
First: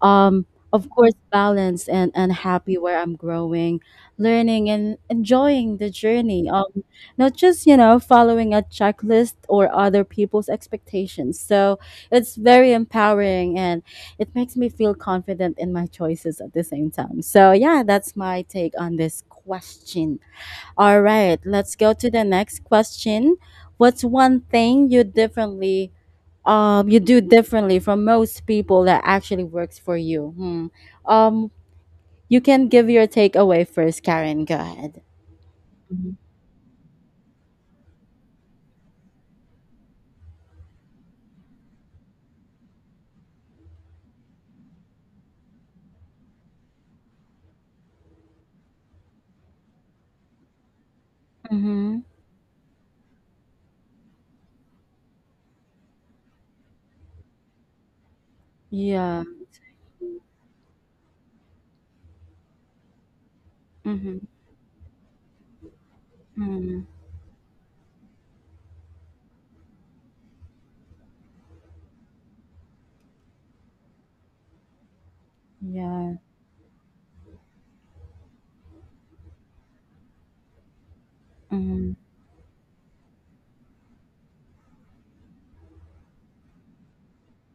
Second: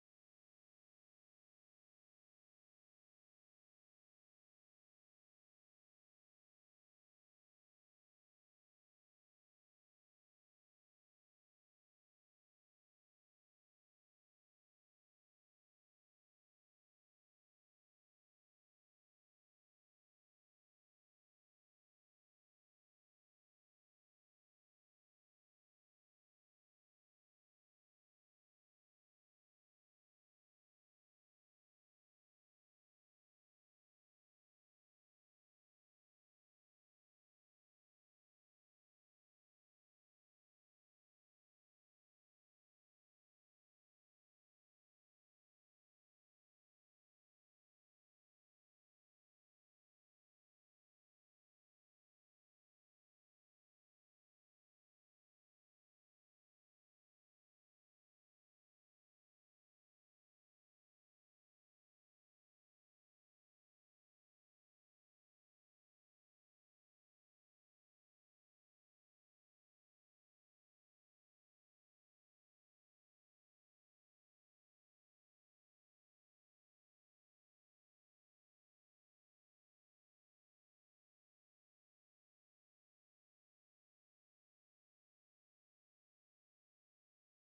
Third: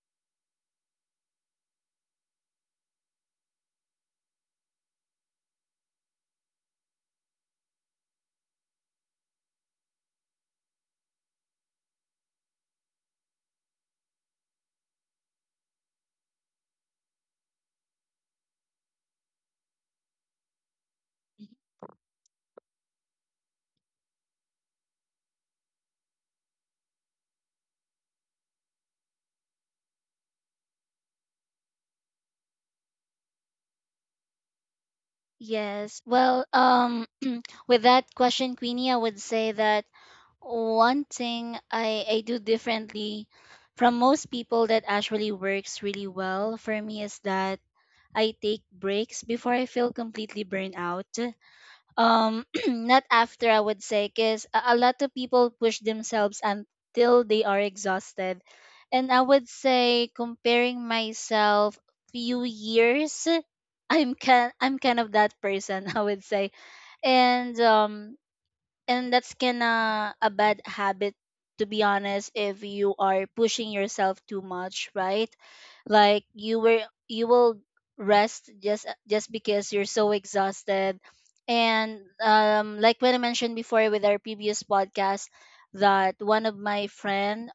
Um, of course, balanced and, happy, where I'm growing, learning, and enjoying the journey. Not just, you know, following a checklist or other people's expectations. So it's very empowering, and it makes me feel confident in my choices at the same time. So yeah, that's my take on this question. All right, let's go to the next question. What's one thing you differently You do differently from most people that actually works for you? Hmm. um you can give your takeaway first. Karen, go ahead.
Yes. Well, with that question, Queenie, I would say that one thing I do differently from most people that actually works really well for me is that I take breaks before I feel completely burned out,
Mm-hmm.
not after, I would say. Because a lot of people push themselves until they are exhausted, and I
Yeah.
would say comparing myself few years
Mm-hmm.
I'm kind of that person. I would say.
Mm,
And and that's kinda a bad habit, to be honest, if you are pushing yourself too much, right?
yeah.
Like you will rest just because you're so exhausted.
Mm,
And like when I mentioned before with our previous podcast, that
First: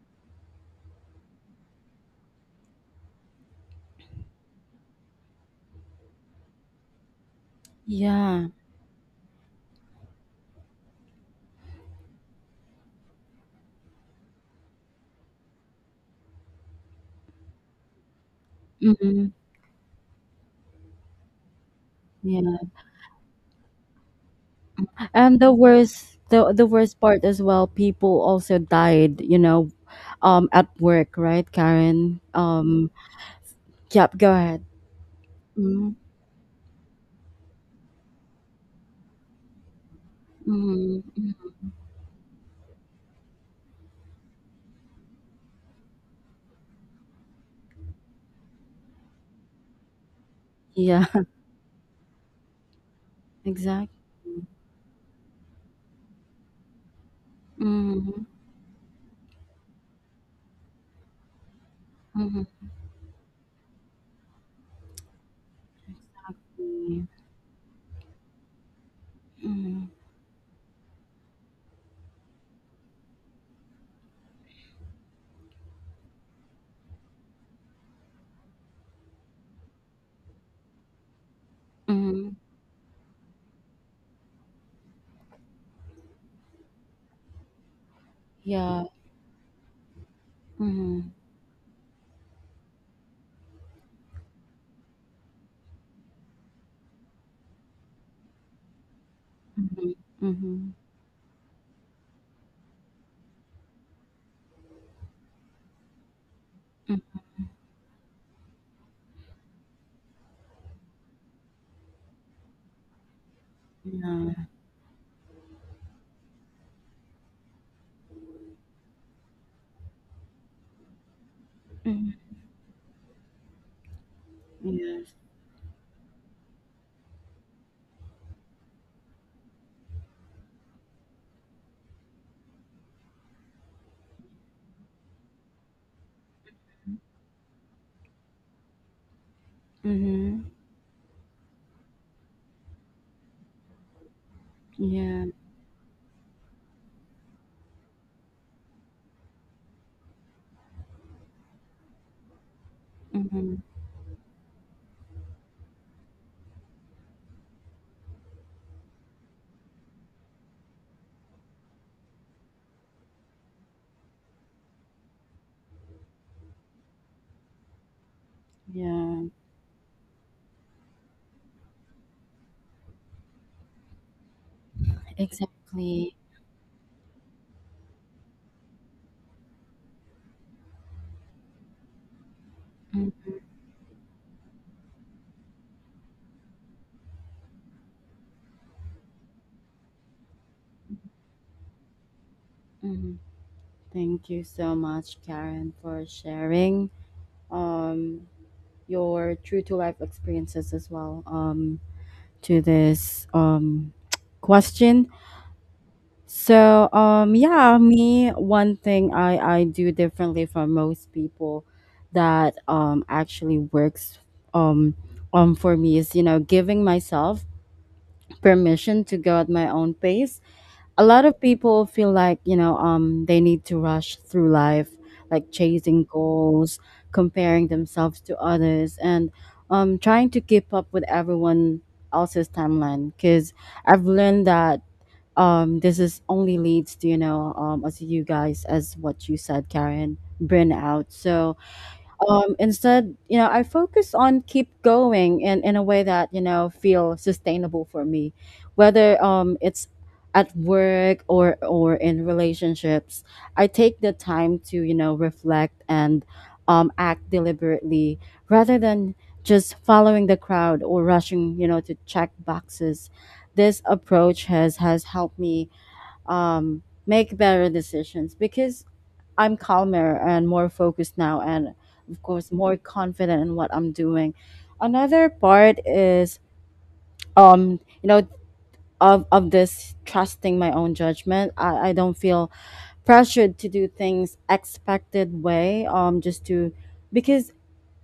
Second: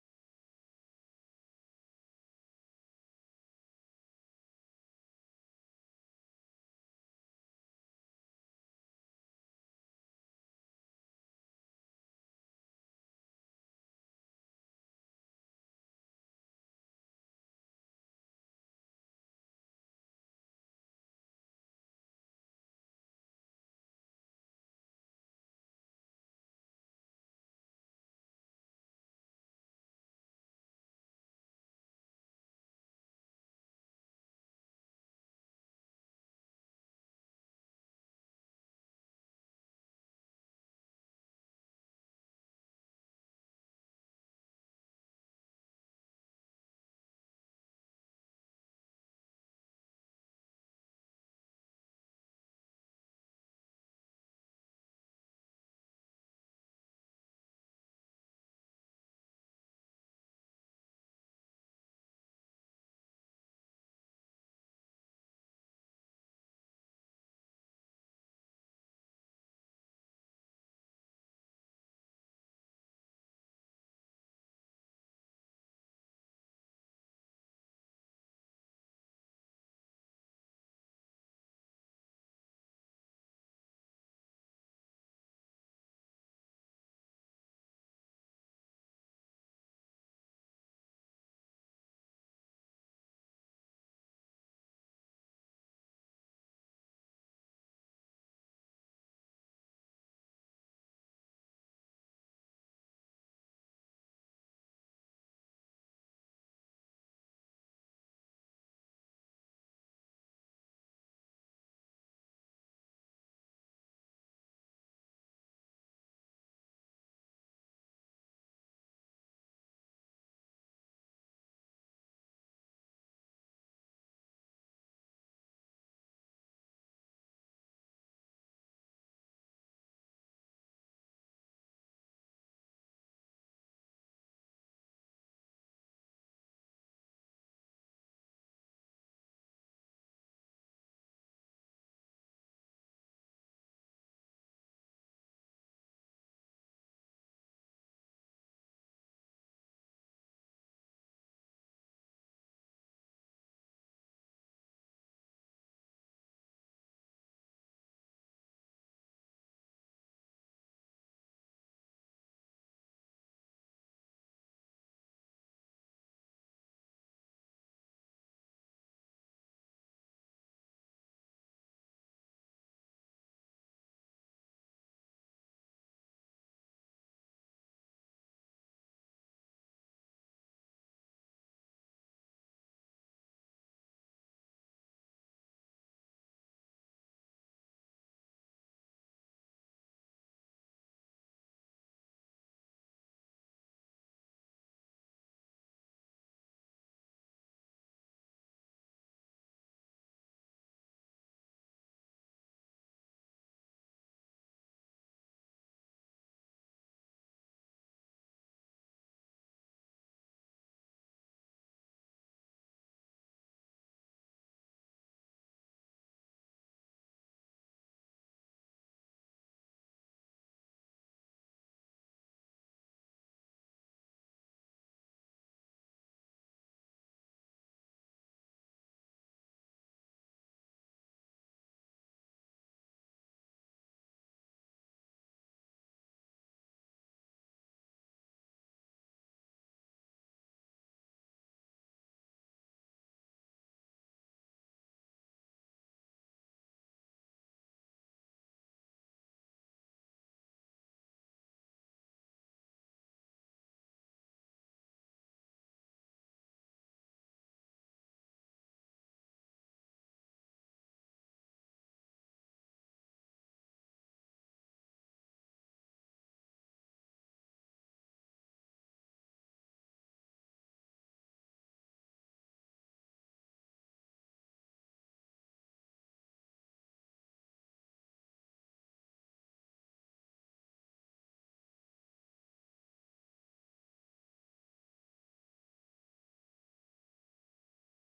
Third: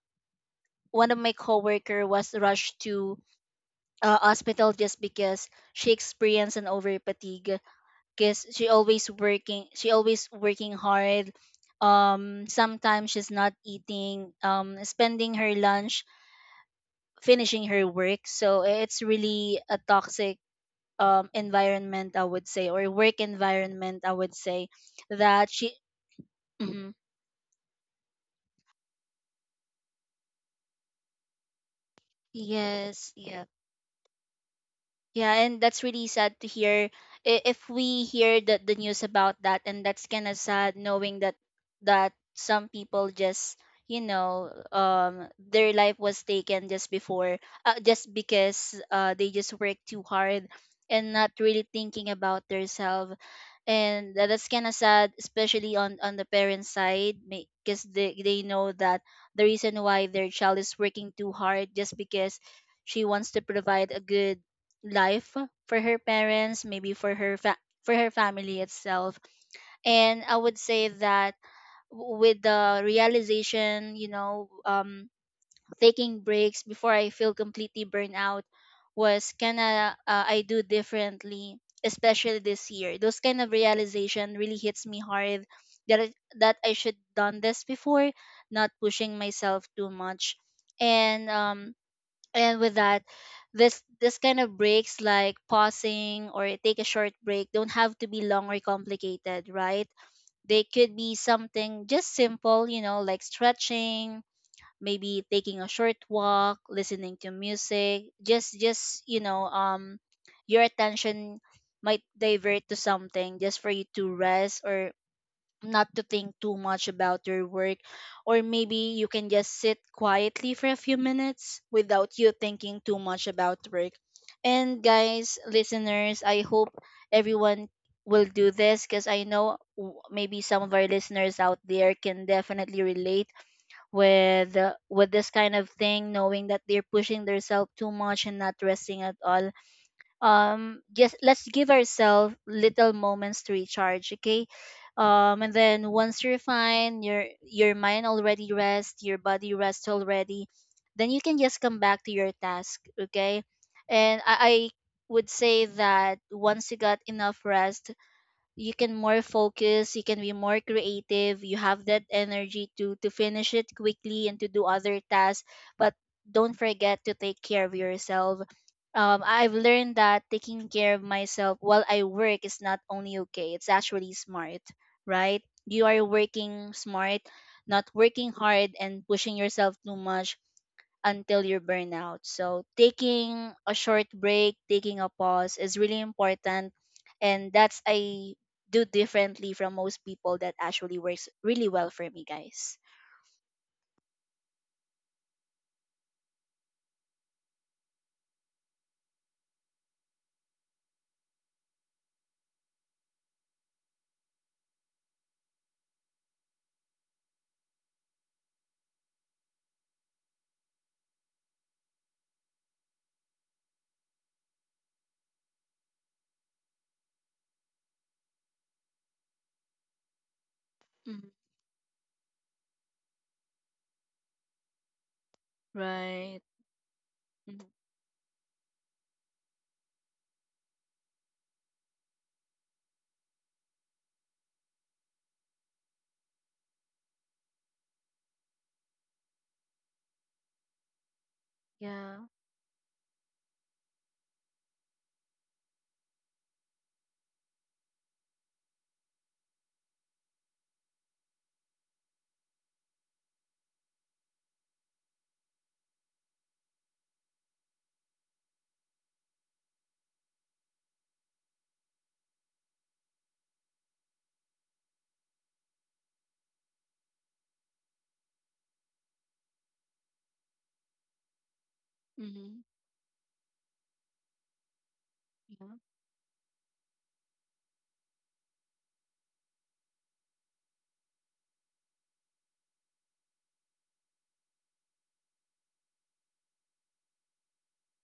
one of my coworker was rushed to a hospital just because she experienced an over, because
yeah.
she always working hard, sometimes she's not eating, spending her lunch finishing her work. So it's
Mm,
really a toxic environment, I would
yeah.
say, or work environment, I would say,
And
that
the
she—
worst the the
Mhm.
worst part as well, people also died, you know, at work, right, Karen?
Yes, yes.
Yep, go ahead.
Yeah, and that's
Mm,
really sad to hear. If we hear the news about that, and that's kind of sad
mm,
knowing that
mm,
that some people just their life was taken just before just because they just work too hard
yeah,
and not really thinking about themselves
exactly.
and that's kind of sad, especially on the parents side, because they,
Mm-hmm,
they know that the reason why their child is working too hard just because
mm-hmm,
she wants to provide a good life for her parents, maybe for her for her family itself.
mm-hmm,
And I would say that with the realization, taking breaks before I feel completely burned out was kind of I do differently,
mm-hmm,
especially this year. Those kind of realization really hits me hard that that I should done this before, not
yeah.
pushing myself too much.
Mm-hmm,
And um, and with that, this kind of breaks, like pausing or take a short break, don't have to be long or complicated, right?
mm-hmm,
They
mm-hmm,
could be something just simple, like stretching, maybe taking a short walk, listening to music. Just you know Your attention might divert to something just for you to
yeah.
rest, or not to think too much about your work, or maybe you can just sit quietly for a few minutes without
Mm-hmm,
you thinking too much about work. And
yes.
guys, listeners, I hope everyone will do this, because I know maybe some of our listeners out there can definitely relate with this kind of thing, knowing that they're pushing themselves too much and not resting at all.
Mm-hmm,
Just let's give ourselves little moments to recharge, okay?
yeah.
And then once you're fine, your mind already rest, your body rest already, then you can just come back to your task, okay?
Mm-hmm,
And I would say that once you got enough rest, you can more focus, you can be more creative, you have that energy to finish it quickly and to do other tasks. But don't forget to take care of yourself.
yeah.
I've learned that taking care of myself while I work is not only okay, it's actually smart. Right, you are
Exactly.
working smart, not working hard and pushing yourself too much until you burn out. So
Mm,
taking a short break, taking a pause is really important, and that's I do differently from most people that actually works really well for me, guys.
mhm. Thank you so much, Karen, for sharing um your true to life experiences as well to this question. So yeah, me, one thing I do differently from most people that actually works um for me is, you know, giving myself permission to go at my own pace. A lot
Mhm.
of people feel like, you know, they need to rush through life, like chasing
Right.
goals, comparing
Mhm.
themselves to others, and trying to keep up with everyone else's timeline. Because I've learned that this is only leads to, you know, as you guys as what you said, Karen, burnout. So
Yeah.
instead, you know, I focus on keep going in, a way that, you know, feel sustainable for me, whether it's at work or, in relationships. I take the time to, you know, reflect and act deliberately rather than just following the crowd or rushing, you know, to check boxes. This approach has helped me make better decisions because I'm calmer and more focused now, and of course,
Mm-hmm.
more confident in what I'm doing. Another
Yeah.
part is, you know, of this trusting my own judgment. I don't feel pressured to do things expected way, just to because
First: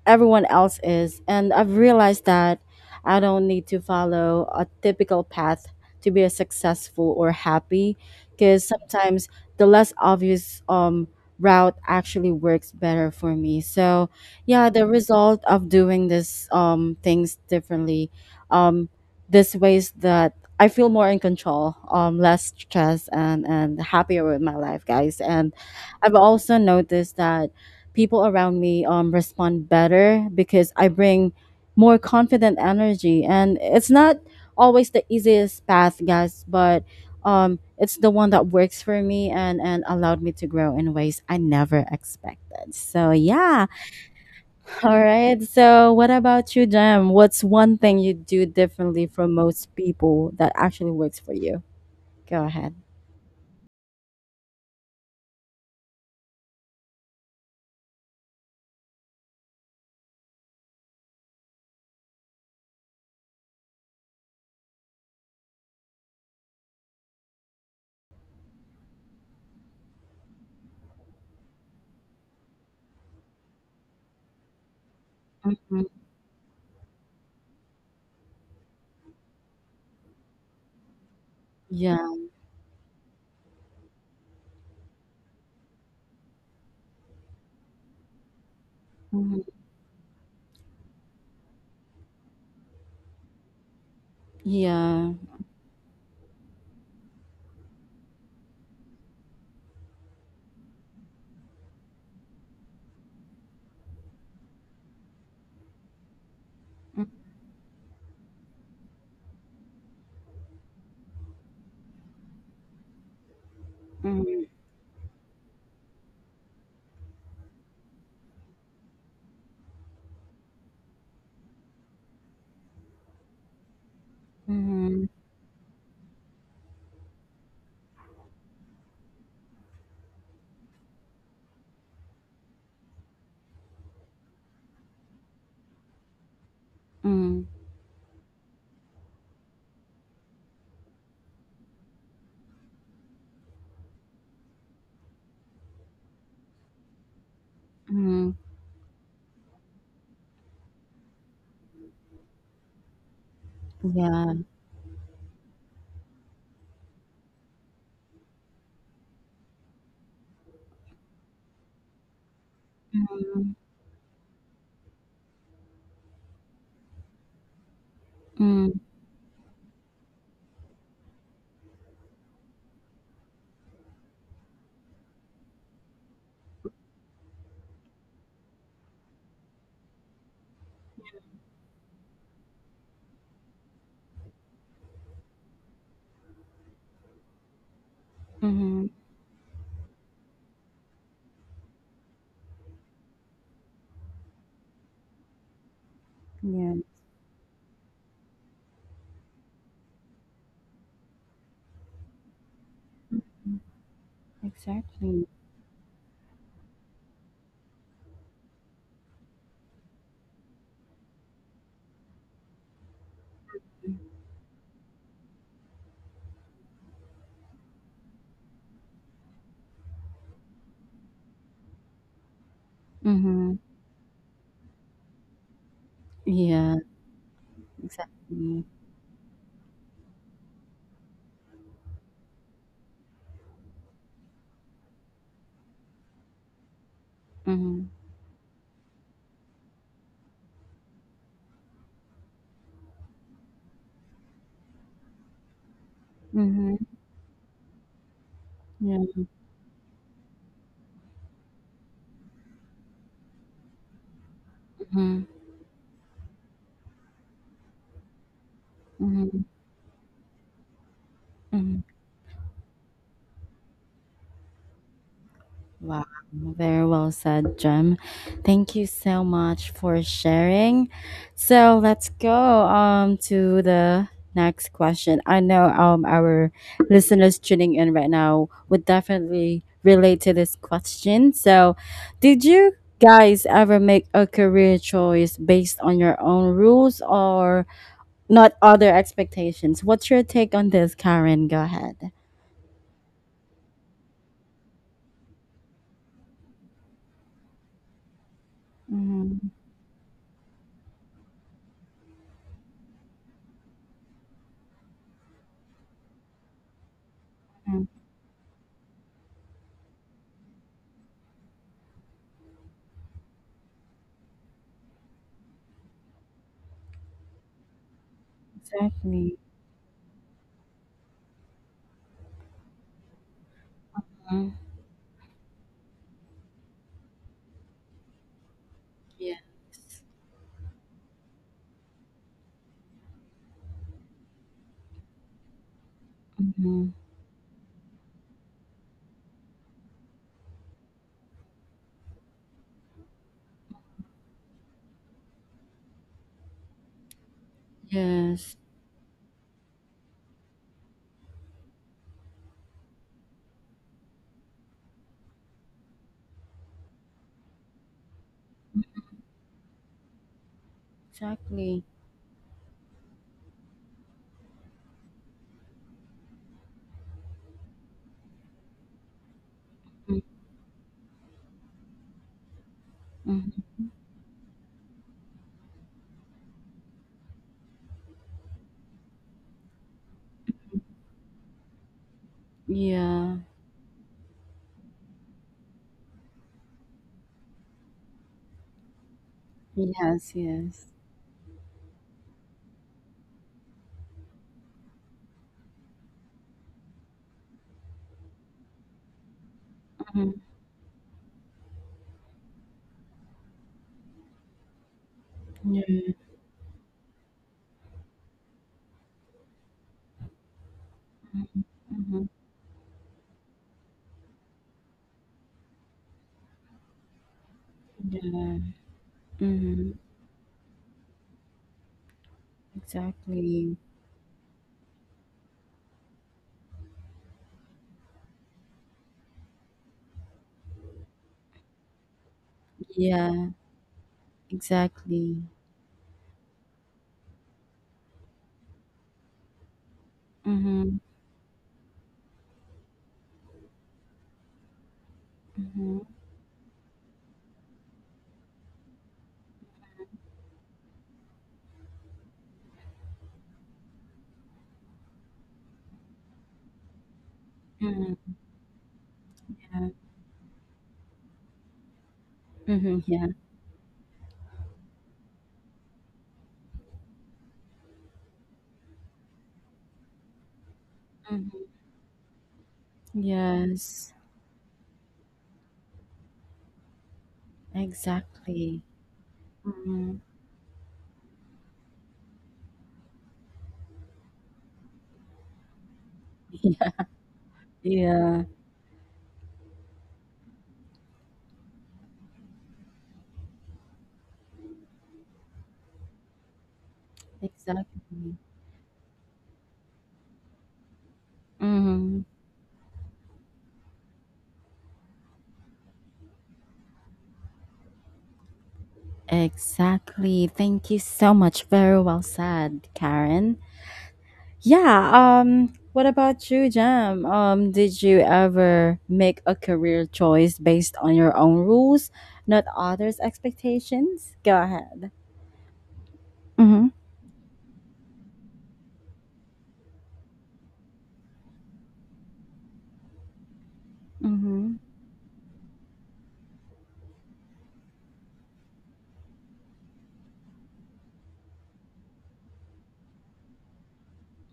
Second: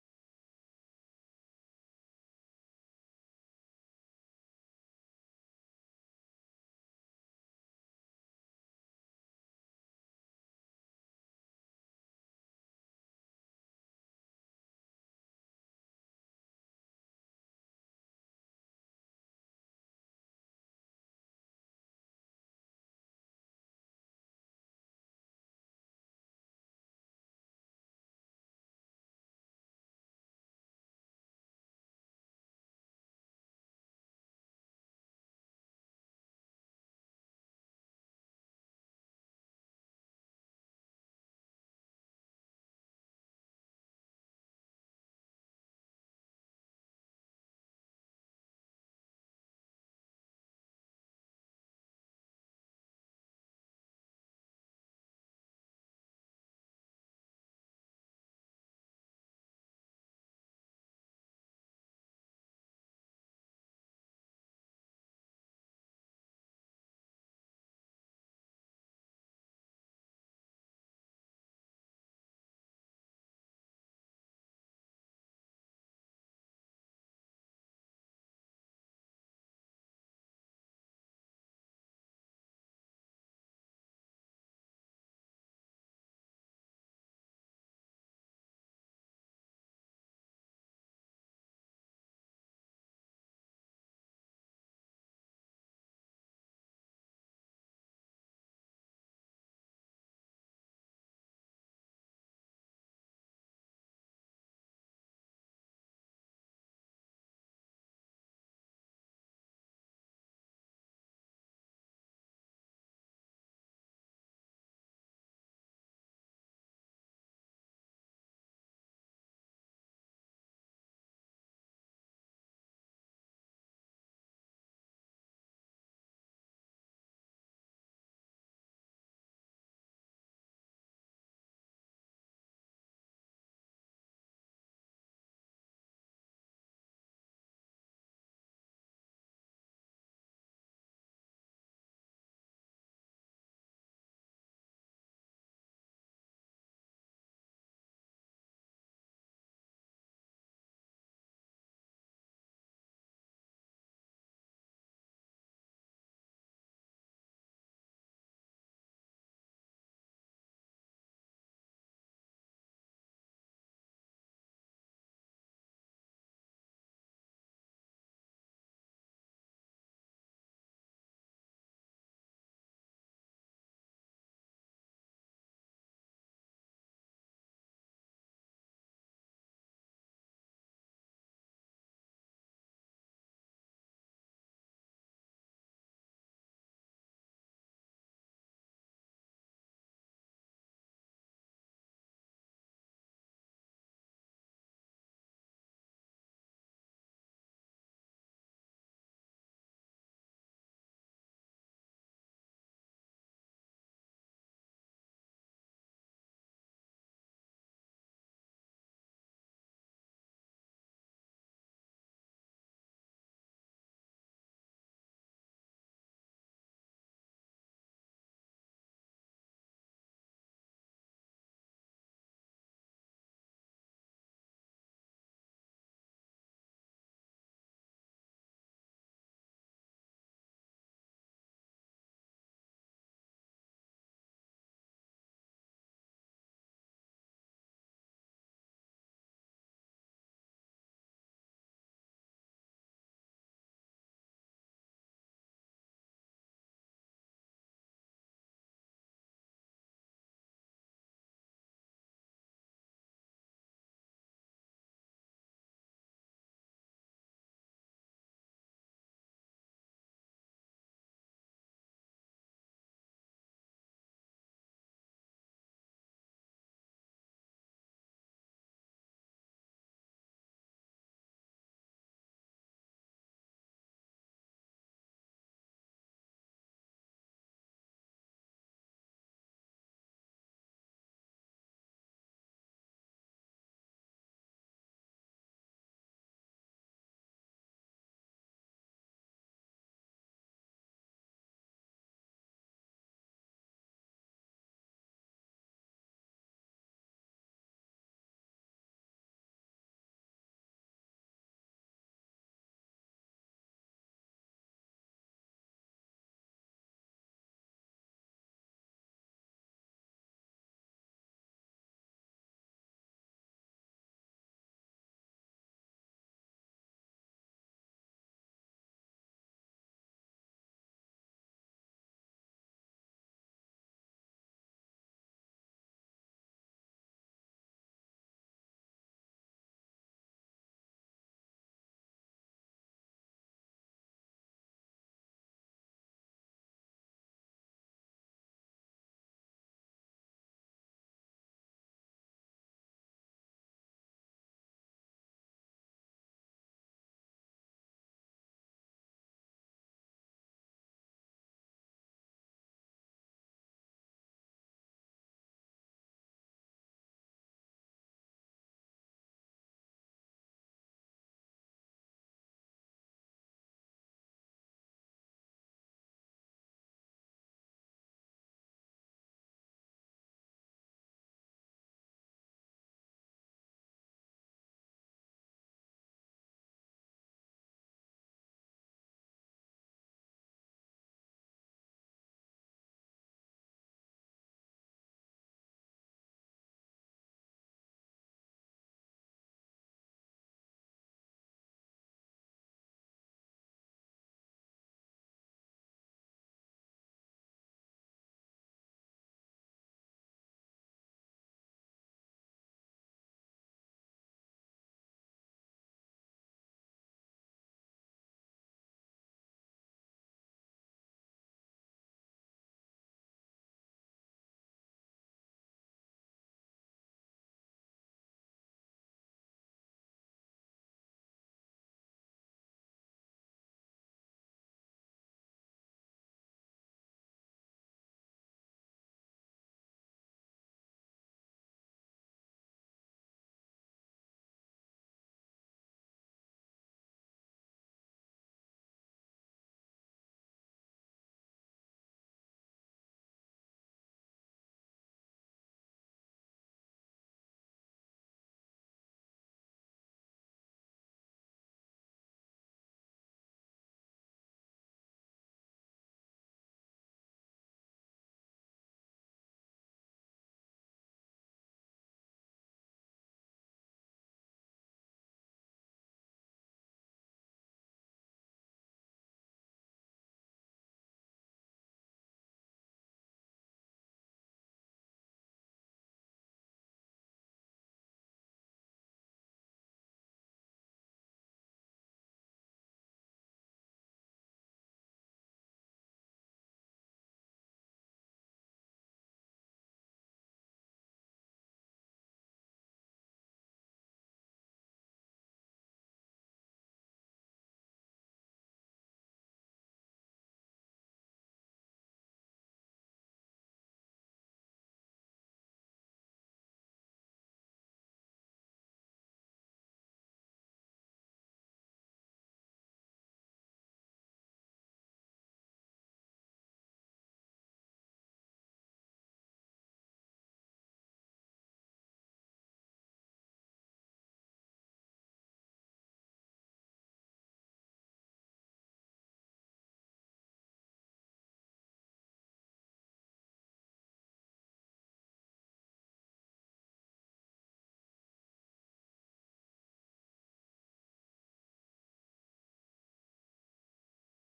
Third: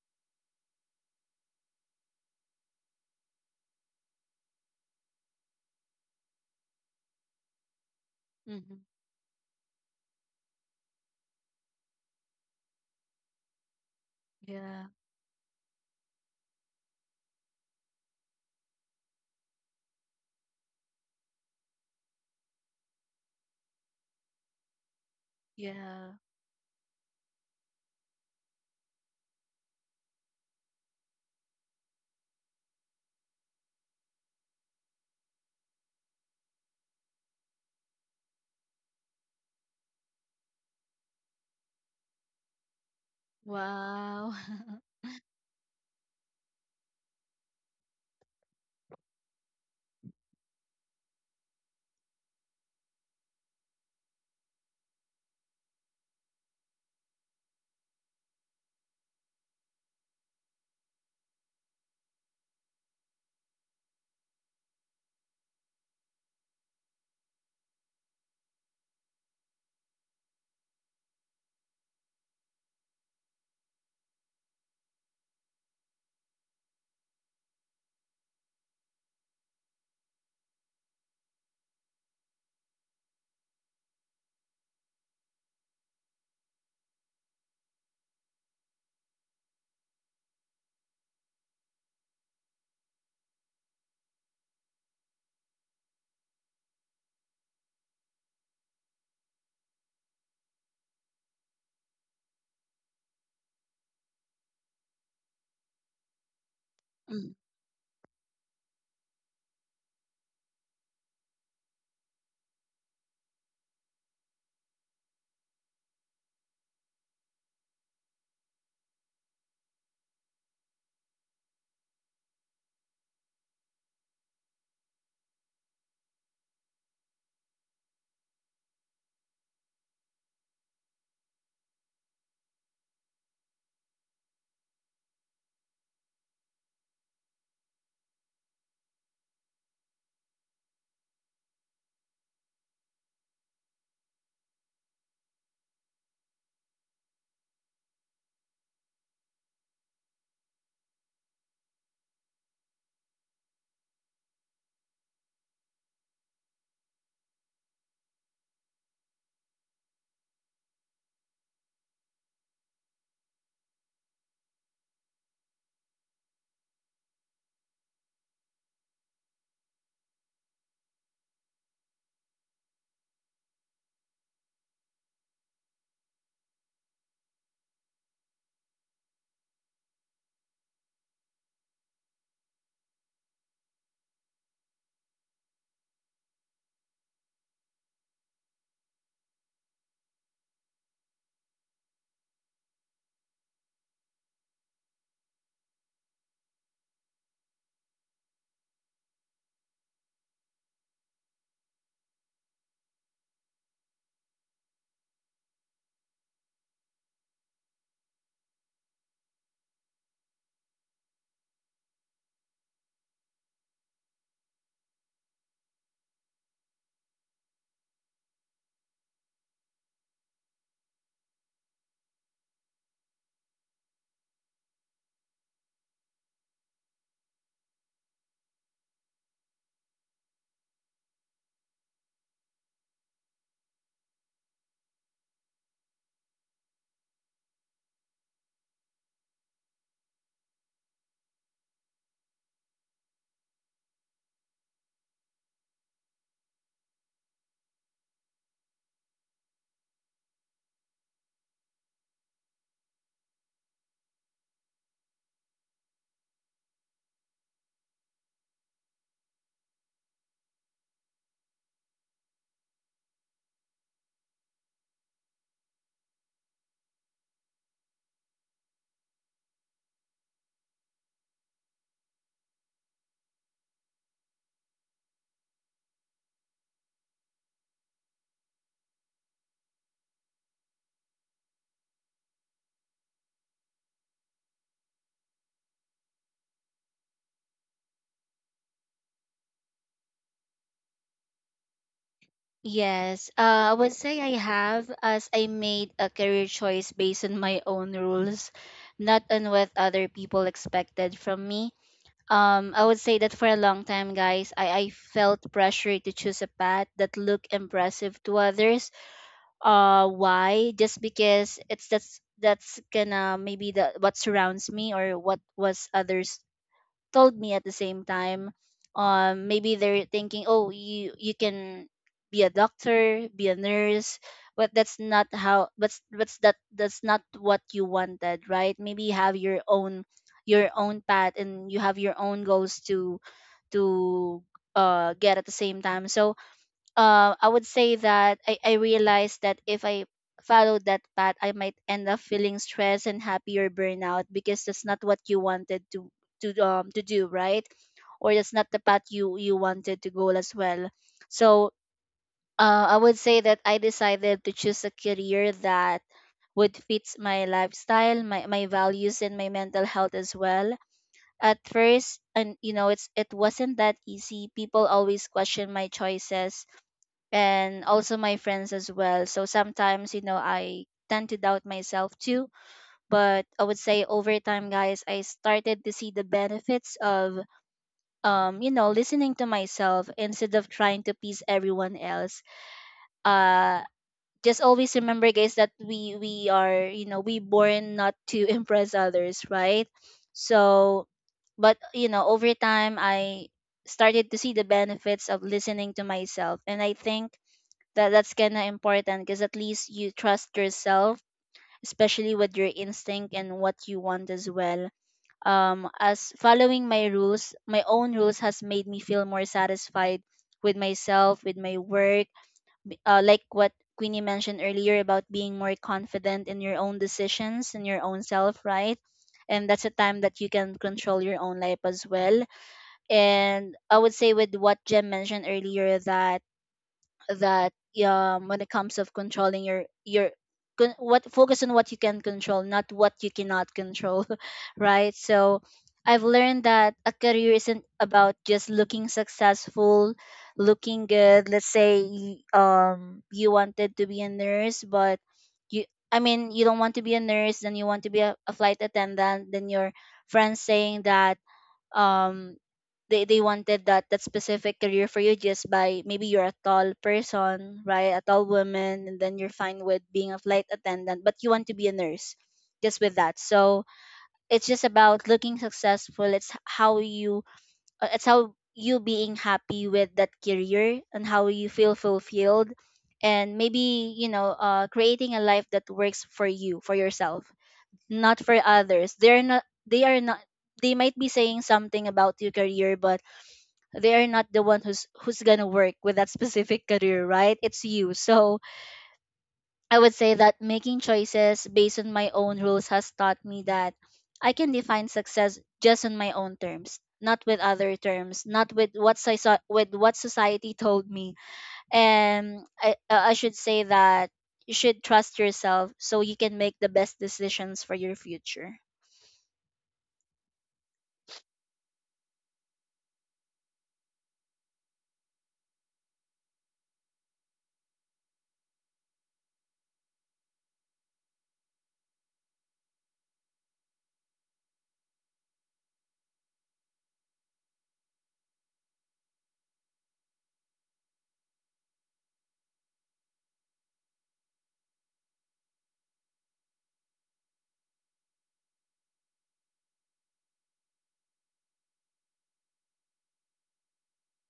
everyone else is. And I've realized that I don't need to follow a typical path to be a successful or happy, because
Mm-hmm.
sometimes the less obvious route actually works better for me. So, yeah, the
Yeah.
result of doing this things differently um this ways that I feel more in control, less stressed, and happier with my life, guys. And
Yeah.
I've also noticed that people around me respond better because I bring more confident energy. And it's not always the easiest path, guys, but it's the one that works for me and, allowed me to grow in ways I never expected. So, yeah.
Wow.
All right. So, what about you, Jem? What's one thing you do differently from most people that actually works for you? Go ahead. Mm, yeah. Mhm. Yeah. Mm-hmm. Mm-hmm. Mm-hmm. Yeah. Mhm. Mm. Mhm. Yeah. Exactly. Mhm. Yeah. Exactly. Mhm. Mhm. Yeah. Mhm. Mhm. Mhm. Wow, very well said, Jem. Thank you so much for sharing. So let's go to the next question. I know our listeners tuning in right now would definitely relate to this question. So, did you guys ever make a career choice based on your own rules or not other expectations? What's your take on this, Karen? Go ahead.
Yes, I would say I have, as I made a career choice based on my own rules, not
Mm-hmm.
on what other people expected from me. I would say that for a long time, guys, I felt pressure to choose a path that looked impressive to others. Why? Just because it's that's gonna maybe the what surrounds me or what was others told me at the same time.
Exactly.
Maybe they're thinking, oh, you can be a doctor, be a nurse,
Mhm.
but that's not how, but that that's not what you wanted, right? Maybe you have your
Yes.
own path, and you have your own goals to to get at the same time. So
Mhm.
I would say that I realized that if I followed that path, I might end up feeling stressed and happy or burnout, because that's not what you wanted to to do, right? Or that's
Yes,
not the path you wanted to go as well. So I would say that I decided to choose a career that would fit my lifestyle, my values and my mental health as well. At
exactly.
first, and you know, it's it wasn't that easy. People always question my choices, and also my friends as well. So
Mm,
sometimes, you know, I tend to doubt myself too. But I
mhm,
would say over time, guys, I started to see the benefits of, you know, listening to myself instead of
mhm.
trying to please everyone else.
Yeah.
Uh, just always remember, guys, that we are, you know, we born not to impress others, right?
Yes, yes.
So, but you know, over time, I started to see the benefits of listening to myself, and I think that that's kind of important, because at least you
Mhm.
trust yourself, especially with your instinct and what you want as well.
Yeah.
As following my rules, my own rules has made me feel more satisfied with myself, with
Mhm,
my
mhm.
work, like what Queenie mentioned earlier, about being more confident in your own decisions and your own
Yeah.
self, right? And that's a
Mhm.
time that you can control your own life as well.
Exactly.
And I would say with what Jem mentioned earlier that that when it comes of controlling your what focus on what you can control, not what you
Yeah,
cannot control, right?
exactly.
So I've learned that a career isn't about just looking successful,
Mhm,
looking good. Let's say you wanted to be a nurse, but you
mhm,
I mean, you don't want to be a nurse, then you want to be a flight attendant, then your friends saying that um they wanted that that specific career for you, just by maybe you're a tall person, right? A
mhm.
tall woman, and then you're fine
Yeah.
with being a flight attendant, but you want to be a nurse,
Mhm,
just with
yeah.
that. So it's just about looking successful. It's how you it's how you being happy with that career and how you
Mhm.
feel fulfilled, and
Yes,
maybe you know creating a life that works for you, for yourself, not for
exactly.
others. They're not, they
Mhm.
are not they might be saying something about your career, but they are not the one who's gonna work with that specific career, right? It's you.
Yeah. Yeah,
So I would say that making choices based on my own rules has taught me that I can define success just on my own terms, not with other
exactly.
terms, not with what I saw, with what society told me.
Mhm.
And I should say that you should trust yourself so you can make the best decisions for your future.
Exactly. Thank you so much. Very well said, Karen. Yeah. What about you, Jam? Did you ever make a career choice based on your own rules, not others' expectations? Go ahead. Mm-hmm. Mm-hmm.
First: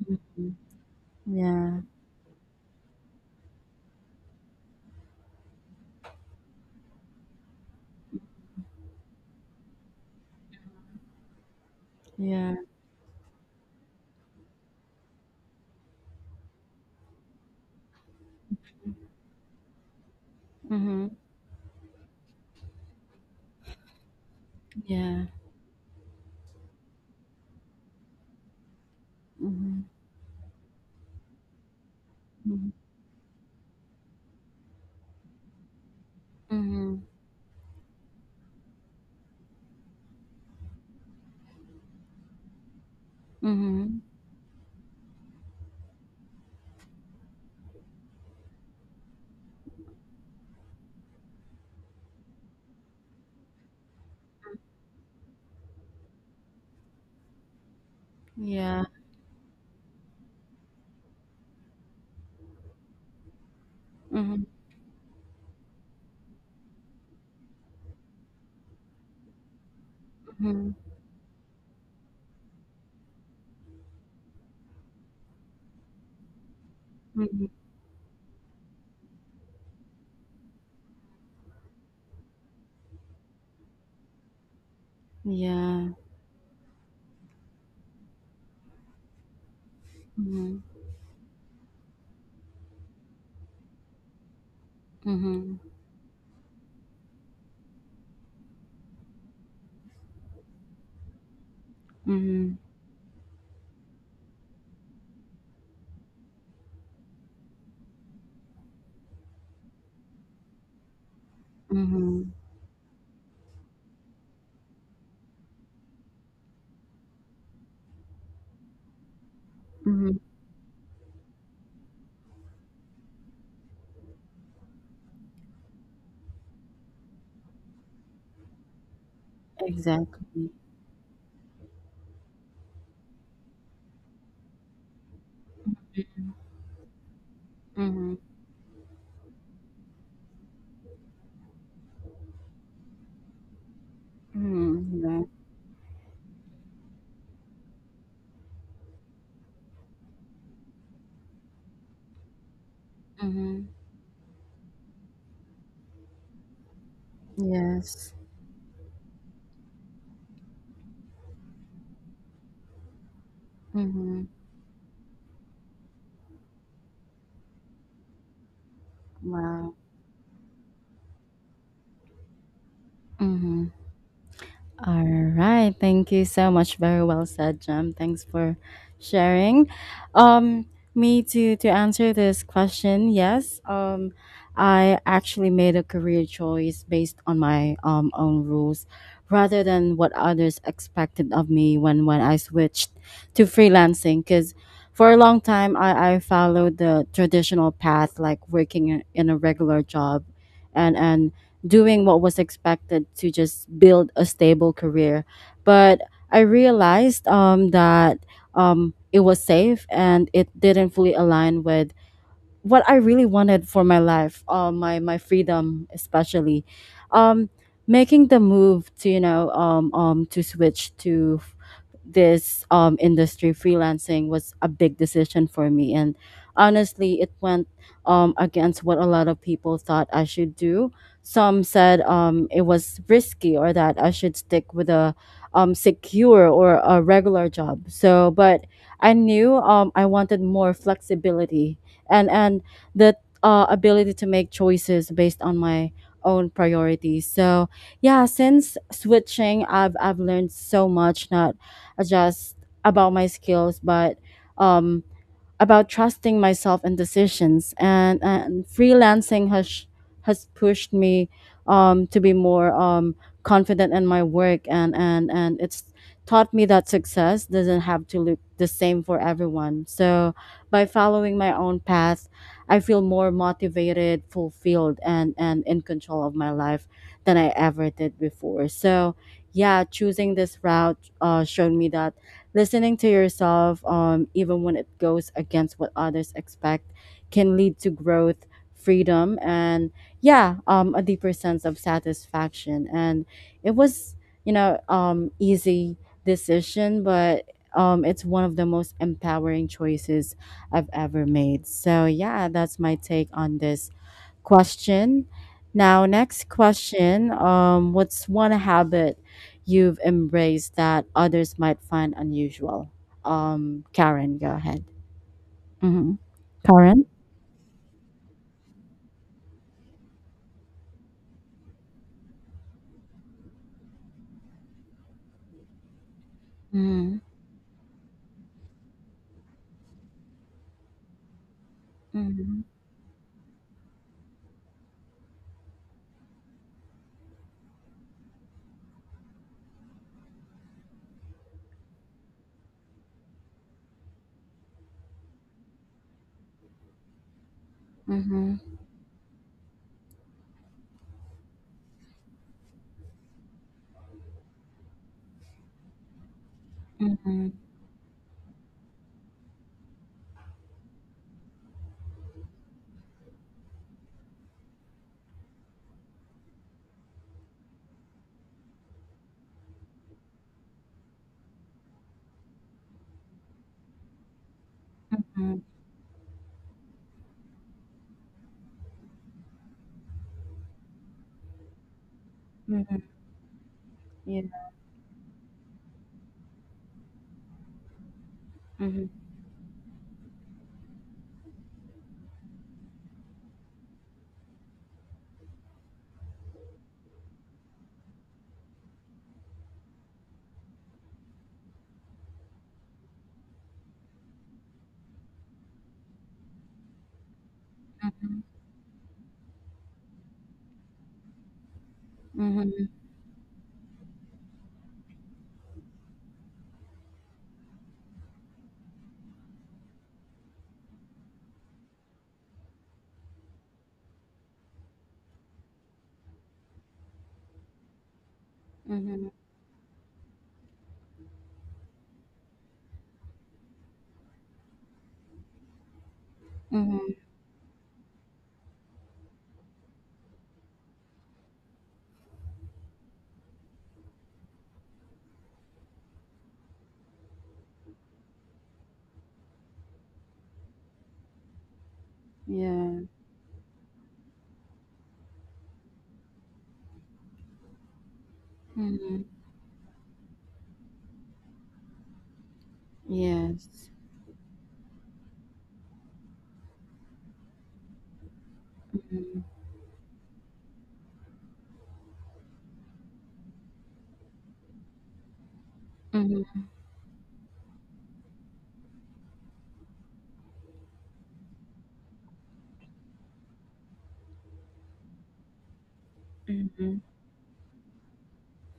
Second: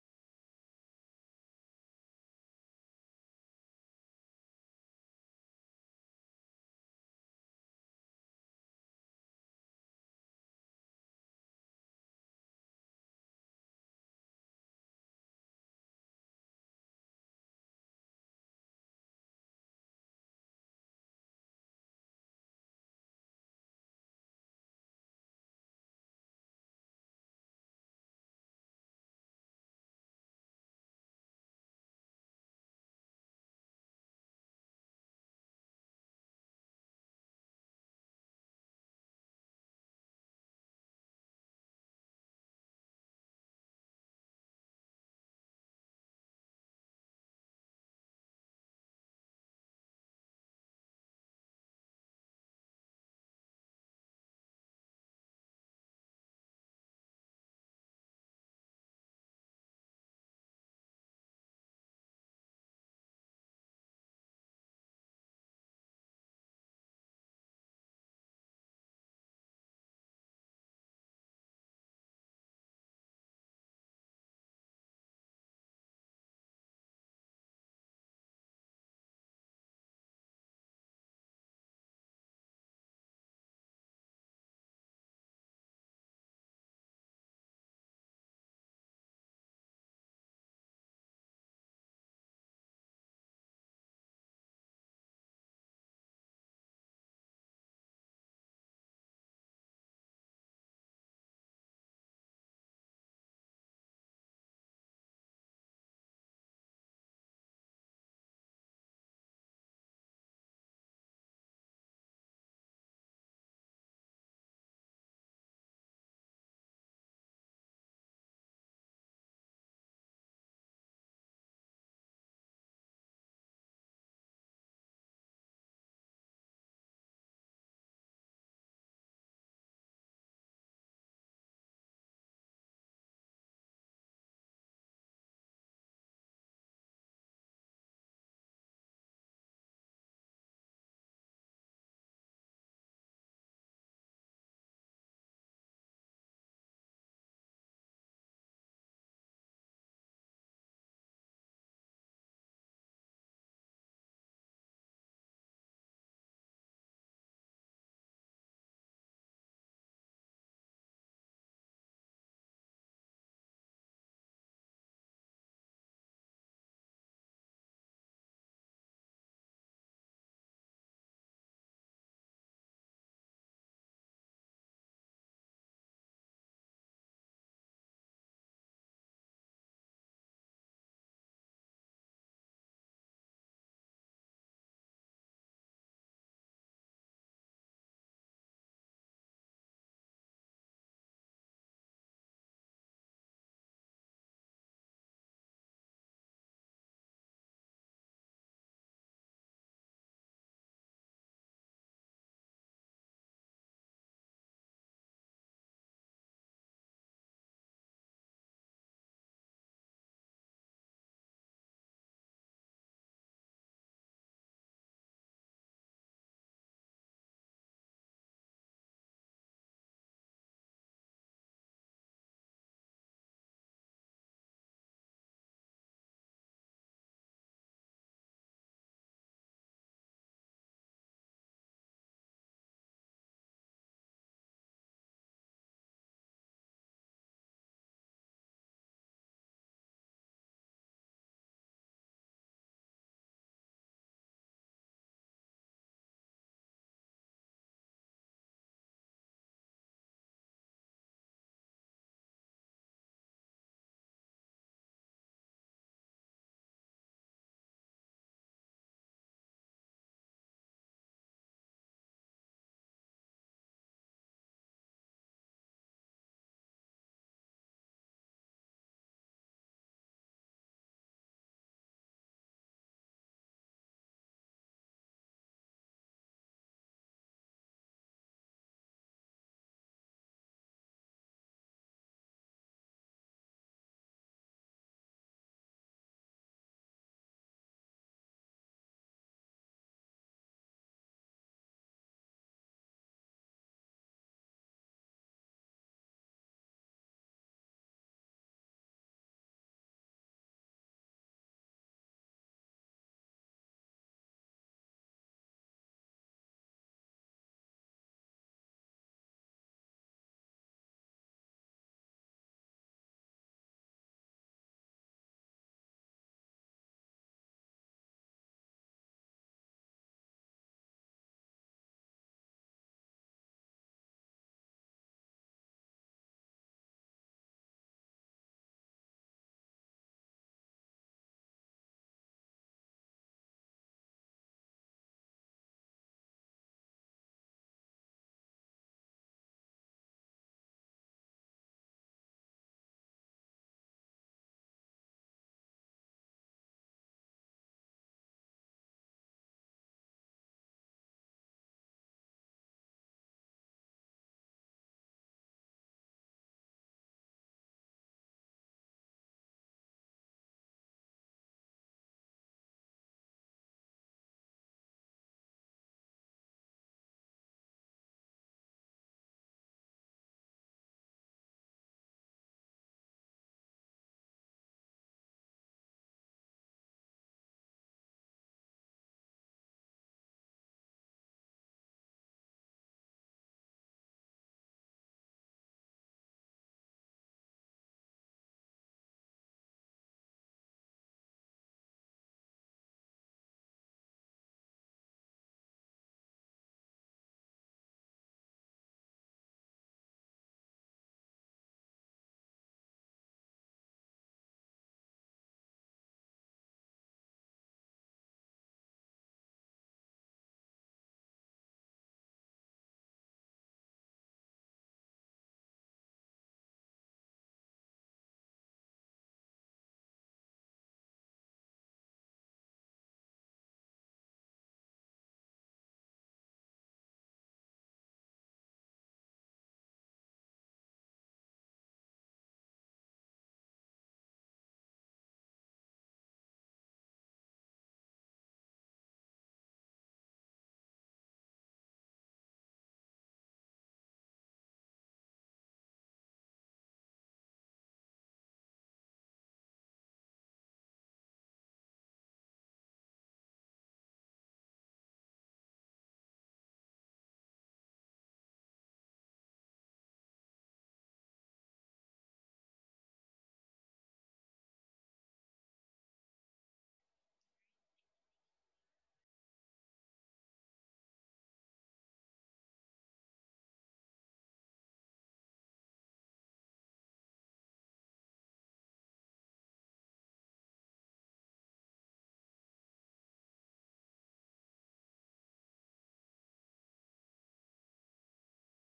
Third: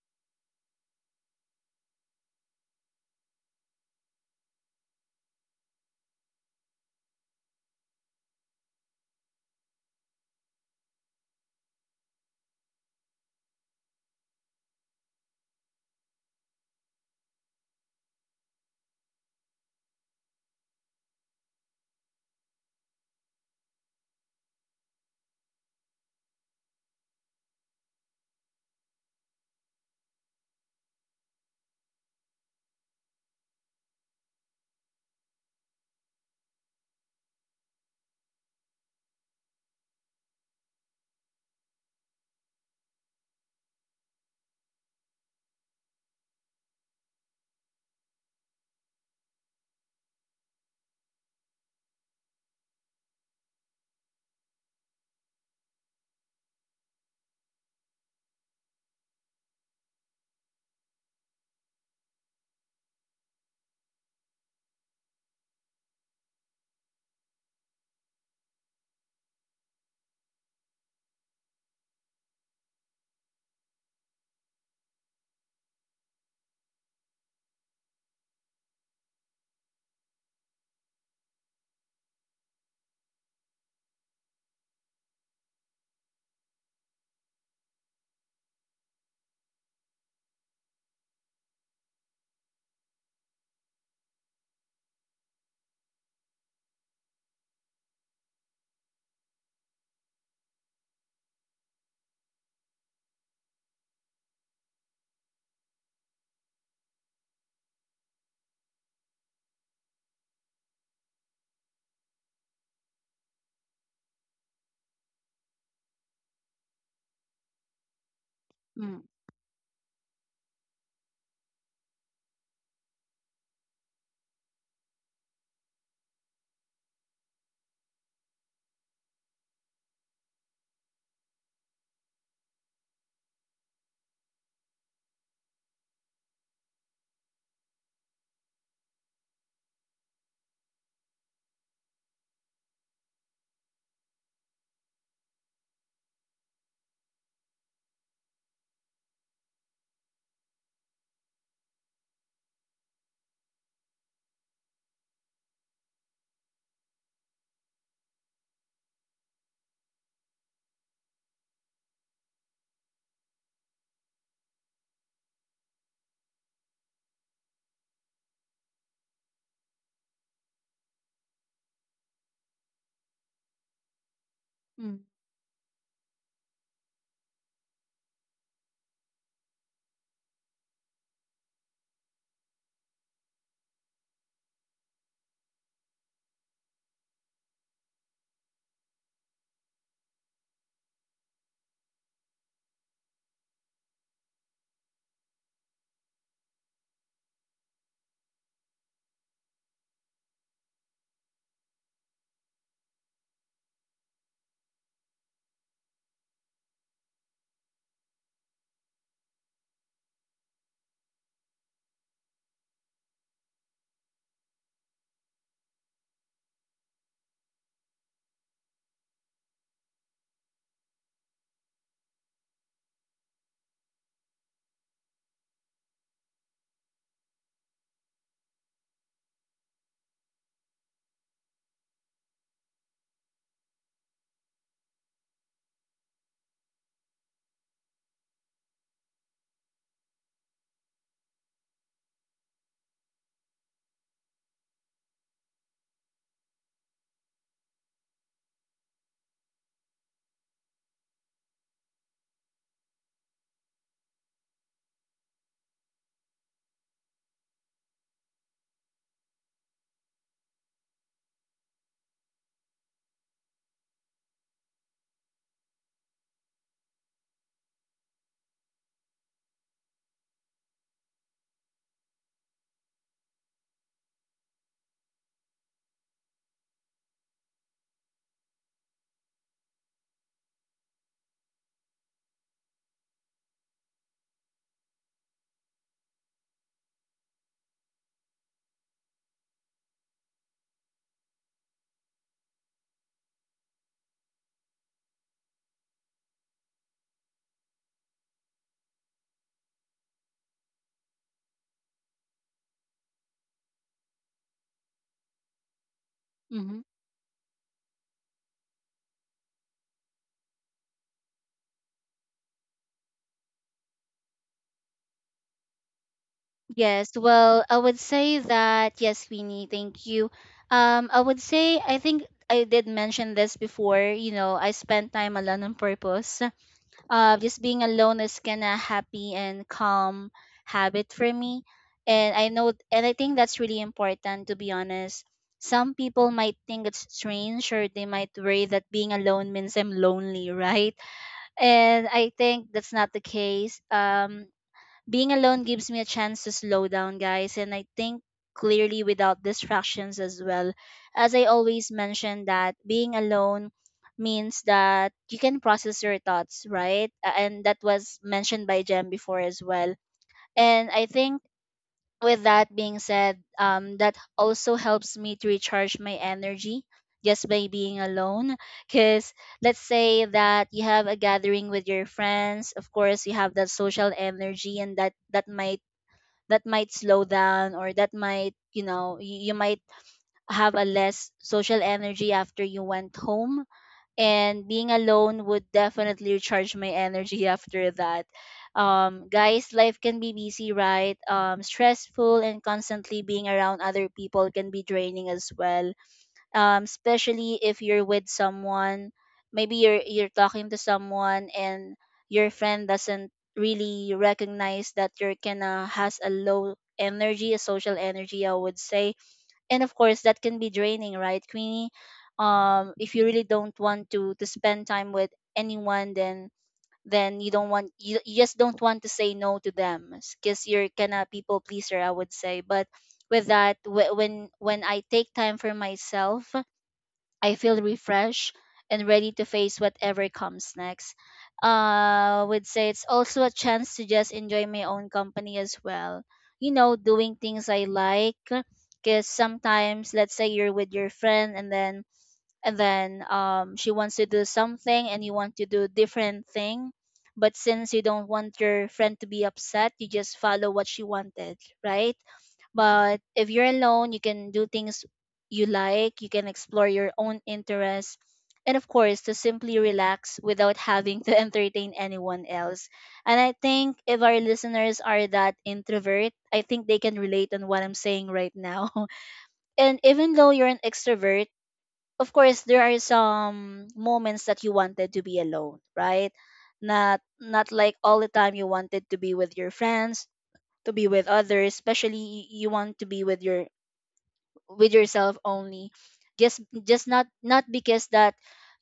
Mm-hmm. Yeah. Yeah. Mm-hmm. Yeah. Mm-hmm. Mm-hmm. Mm-hmm. Yeah. Mm-hmm. Mm-hmm. Mm-hmm. Yeah. Mm-hmm. Mm-hmm. Mm-hmm. Mm-hmm.
Mm,
Mm-hmm. Exactly. Mm-hmm. Mm-hmm. Yeah. Mm-hmm. Yes. Mm-hmm. Wow. Mm-hmm.
mm.
All right. Thank you so much. Very well said, Jem. Thanks for sharing. Um, Me, to answer this question, yes. I actually made a career choice based on my own rules, rather than what others expected of me when I switched to freelancing. Because for a long time, I followed the traditional path, like working in a regular job, and doing what was expected to just build a stable career. But I realized that it was safe and it didn't fully align with what I really wanted for my life, my freedom especially, um, making the move to, you know, to switch to this industry freelancing was a big decision for me, and honestly, it went against what a lot of people thought I should do. Some said it was risky or that I should stick with a secure or a regular job. So, but I knew I wanted more flexibility and that ability to make choices based on my own priorities. So yeah, since switching, I've learned so much, not just about my skills, but um about trusting myself and decisions, and, freelancing has pushed me to be more confident in my work, and, and it's taught me that success doesn't have to look the same for everyone. So by following my own path, I feel more motivated, fulfilled, and in control of my life than I ever did before. So yeah, choosing this route showed me that listening to yourself, even when it goes against what others expect, can lead to growth, freedom, and yeah, a deeper sense of satisfaction. And it was, you know, easy decision, but it's one of the most empowering choices I've ever made. So yeah, that's my take on this question. Now, next
Mm-hmm.
question. What's one habit you've embraced that others might find unusual? Karen, go ahead. Mm-hmm. Karen?
Yes, well, I would say that yes, Winnie, thank you. I would say I think I did mention this before. You know, I spend time alone on purpose.
Mm-hmm.
Just being alone is kind of happy and calm habit for me, and I
Mm-hmm.
know, and I think that's really important, to be honest. Some people might think it's strange, or they might worry that being alone means I'm lonely, right? And I think that's not the case. Being alone gives me a chance to slow down, guys, and I think
Mm-hmm.
clearly without distractions as well. As I always mention that being alone means that you can process your thoughts, right?
Mm-hmm.
And that was mentioned by Jem before as well. And I think with that being said, that also helps me to recharge my energy just by being alone. Because let's say that you have a gathering with your friends, of course you have that social energy, and that
Mm-hmm.
might slow down, or that might, you know, you might have a less social energy after you
Mm-hmm.
went home.
Yeah.
And being alone would definitely recharge my energy after that.
Mm-hmm.
Guys, life can be busy, right? Stressful, and constantly being around other people can be draining as well. Especially if you're with someone, maybe you're talking to someone, and your friend doesn't really recognize that you're kinda has a low energy, a social
Mm-hmm.
energy I would say. And of course that can be draining, right Queenie?
Mm-hmm.
If you really don't want to spend time with anyone, then you don't want, you just don't want to say no to them, because you're kinda people pleaser I would say. But with that, when I take time for myself, I feel refreshed and
Mm-hmm.
ready to face whatever comes next. Would say it's also a chance to just enjoy my own company as well, you know,
Mm-hmm.
doing things I like. Because sometimes, let's say you're with your friend, and then she wants to do something and you want to do different thing, but since you don't want your friend to be upset, you just follow what she wanted, right?
Yeah.
But if you're alone, you can do things you like, you can explore your own interests, and of course,
Mm-hmm.
to simply relax without having to entertain anyone else. And I
Yes.
think if our listeners are that introvert, I think they can relate on what I'm saying right now.
Mm-hmm.
And even though you're an extrovert, of course there are some moments that you wanted to be alone, right?
Mm-hmm.
Not not like all the time you wanted to be with your friends, to be with others, especially you want to be with your with yourself only.
Mm-hmm.
Just not, not because that